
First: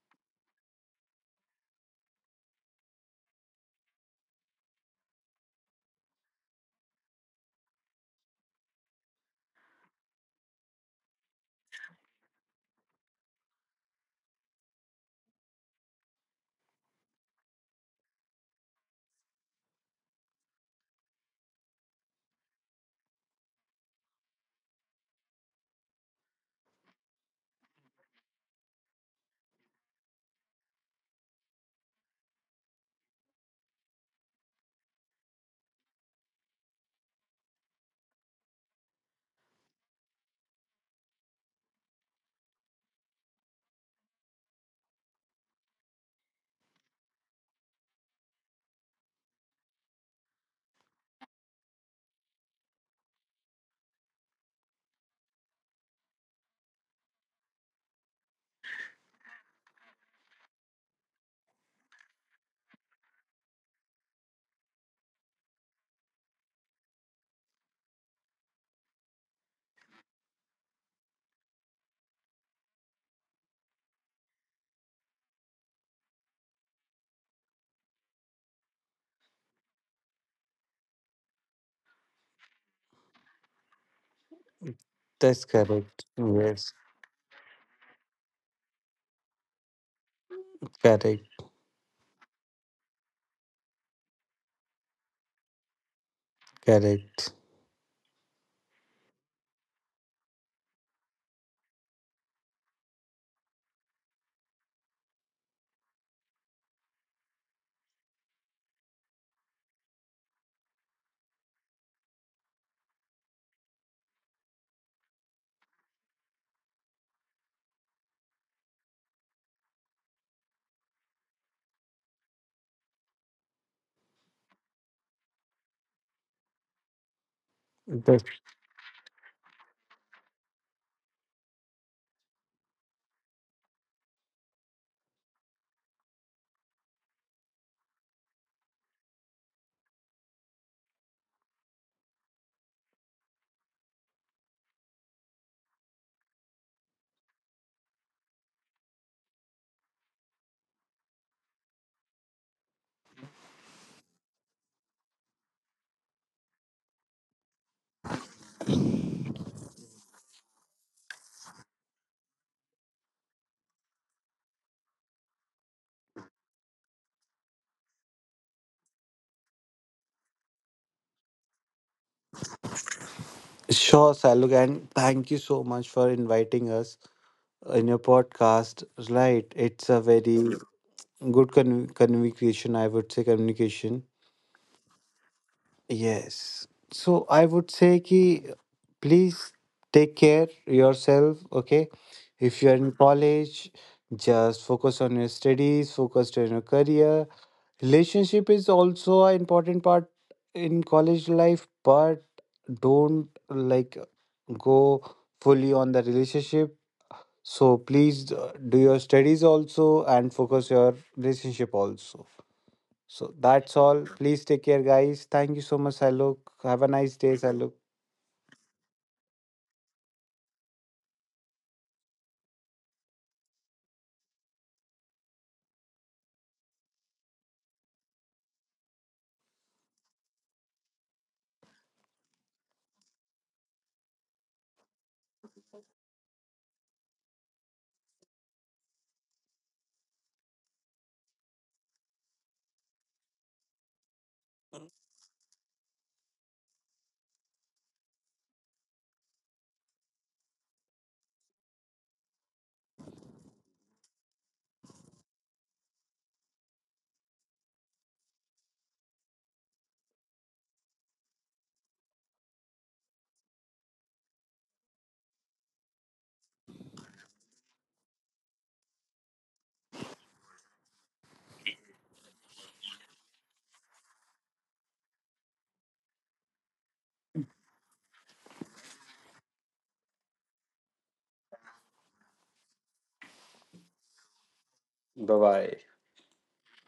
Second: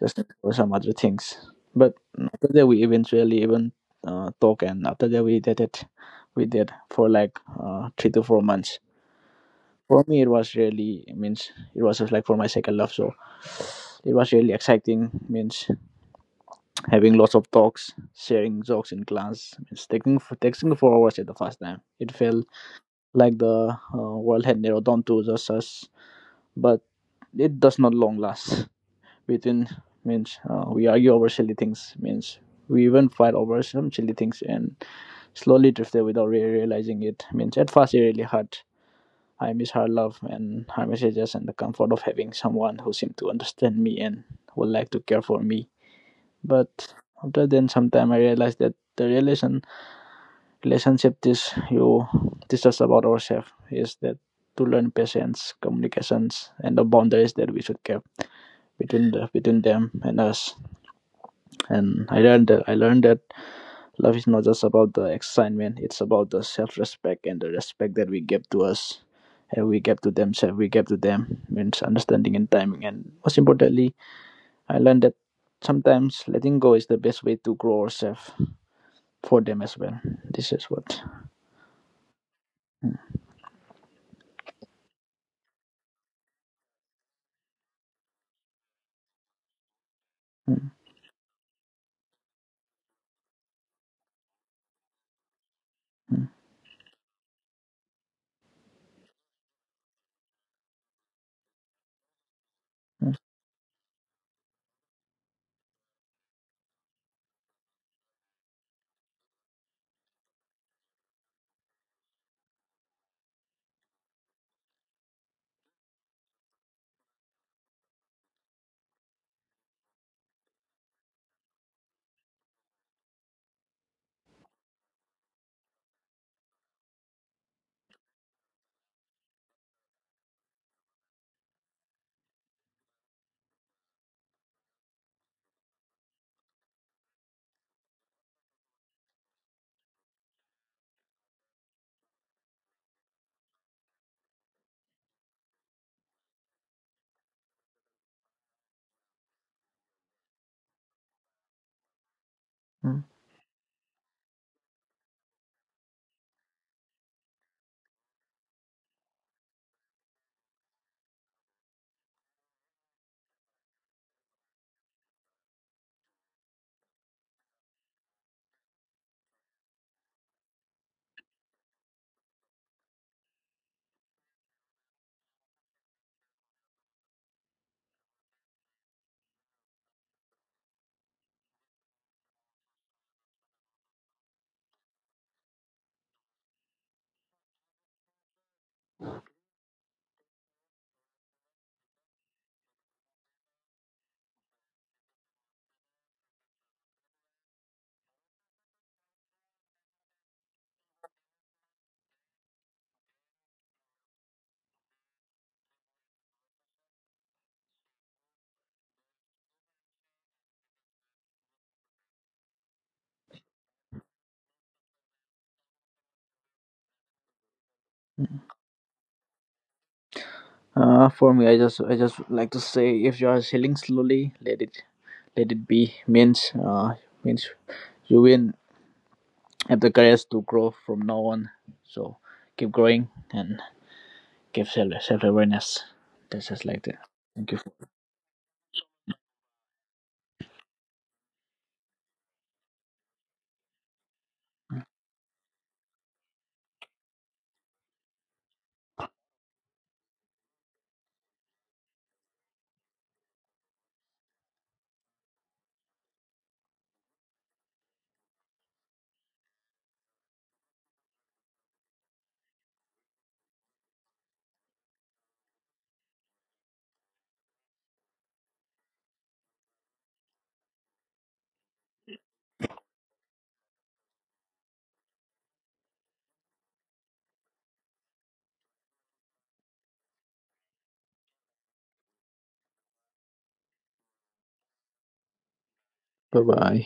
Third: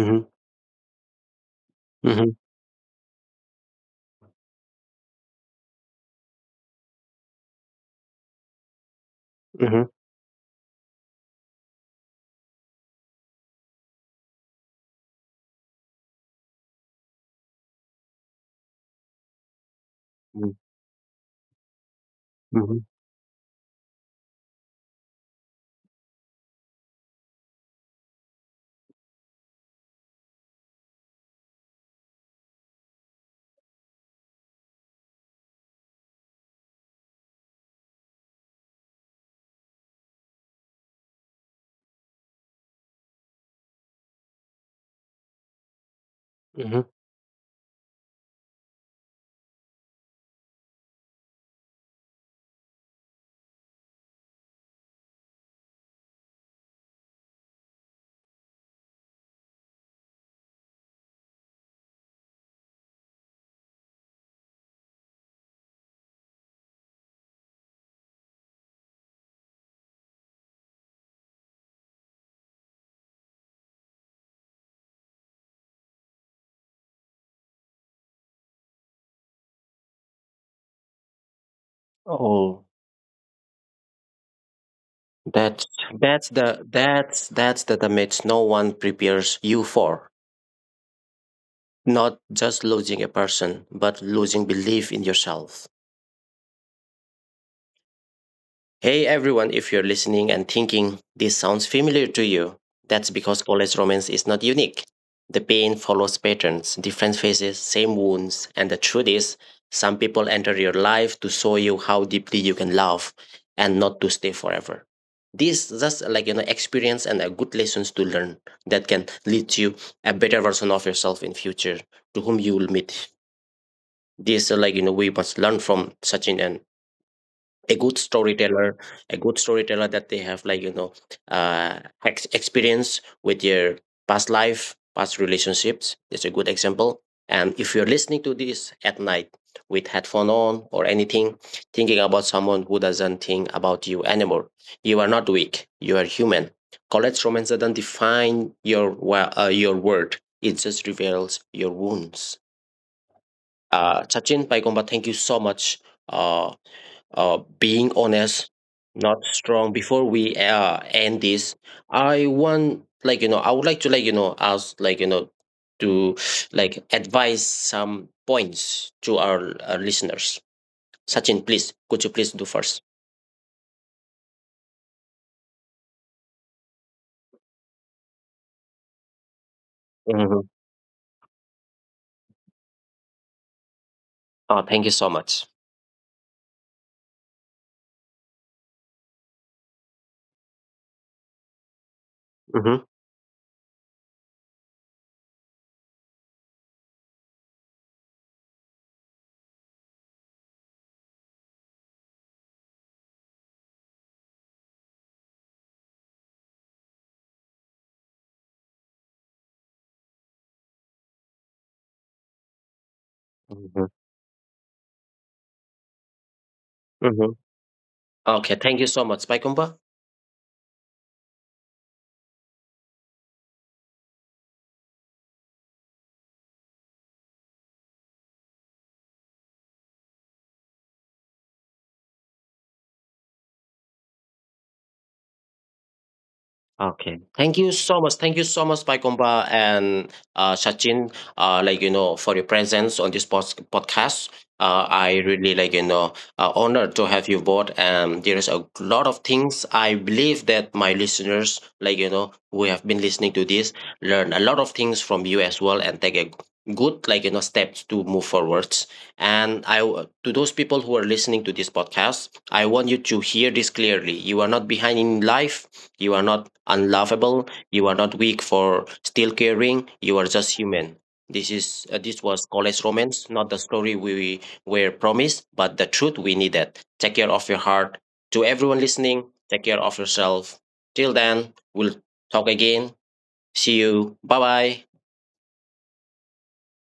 just for some other things. But
Mhm.
after that we eventually even talk, and after that we did it. We did for like 3 to 4 months.
Mhm.
For me it was really, means it was just like for my second love, so it was really exciting means having lots of talks, sharing jokes in class, means taking
Mhm.
texting for hours. At the first time it felt
Mhm.
like the world had narrowed down to just us, but it does not long last between. Means we argue over silly things means, we even fight over some silly things and slowly drifted without really realizing it, means at first it really hurt. I miss her love and her messages and the comfort of having someone who seemed to understand me and would like to care for me.
Mhm.
But after then, sometime I realized that the relationship this you teach us about ourselves is that to learn patience, communications, and the boundaries that we should keep between the between them and us. And I learned that love is not just about the excitement, it's about the self respect and the respect that we give to us and we give to themselves, we give to them means understanding and timing. And most importantly, I learned that sometimes letting go is the best way to grow ourselves for them as well. This is what.
Oh.
Mm,
that's
That's
correct. Yes.
that's the damage no one prepares you for.
mm,
Correct,
Not just losing a person, but losing belief in yourself.
mm,
correct.
Hey everyone, if you're listening and thinking this sounds familiar to you, that's
mm,
because college romance is not unique. The pain follows patterns, different faces, same wounds, and the truth is, some people enter your life to show you how deeply you can love and not to stay forever. This just like experience and a good lessons to learn that can lead you a better version of yourself in future to whom you will meet. This like we must learn from such an a good
That-
storyteller, a good storyteller that they have like uh experience with their past life, past relationships. That's a good example. And if you're listening to this at night with headphone on or anything, thinking about someone who doesn't think about you anymore, you are not weak. You are human. College romance doesn't define your word. It just reveals your wounds.
mm.
Sachin, Paigomba, thank you so much, uh, being honest, not strong. Before we end this, I want like I would like to like ask like to advise some points to our listeners. Sachin, please, could you please do first?
Sure, Saluk, and thank you so much for inviting us in your podcast. Right, it's a
Mm-hmm.
very good con- communication, I would say, communication.
Oh, thank you so much.
Yes. So I would say ki please take care yourself, okay? If you're
Mm-hmm.
in college, just focus on your studies, focus on your career. Relationship is also an important part in college life, but don't like go fully on the relationship. So please do your studies also and focus your relationship also. So that's
Mm-hmm.
all. Please take care, guys. Thank you so much, Alok. Have a nice
Mm-hmm.
day, Alok.
Mm.
Okay, thank you so much. Bye.
For me, I just like to say, if you are healing slowly, let it be means means you win, have the courage to grow from now on. So keep growing and keep self awareness. That's just like that.
Okay.
Thank
Thank
you.
you so much. Thank you so much, Paikomba and Sachin, like, for your presence on this podcast. I really, like, honored to have you both. And there is a lot of things I believe that my listeners, like, who have been listening to this, learn a lot of things from you as well and take a good, like, steps to move forwards. And to those people who are listening to this podcast, I want you to hear this clearly. You are not behind in life. You are not unlovable. You are not weak for still caring. You are just human. This is this was college romance, not the story we were promised, but the truth we needed. Take care of your heart. To everyone listening, take care of yourself. Till then, we'll talk again. See you. Bye bye.
Bye bye.
Bye bye.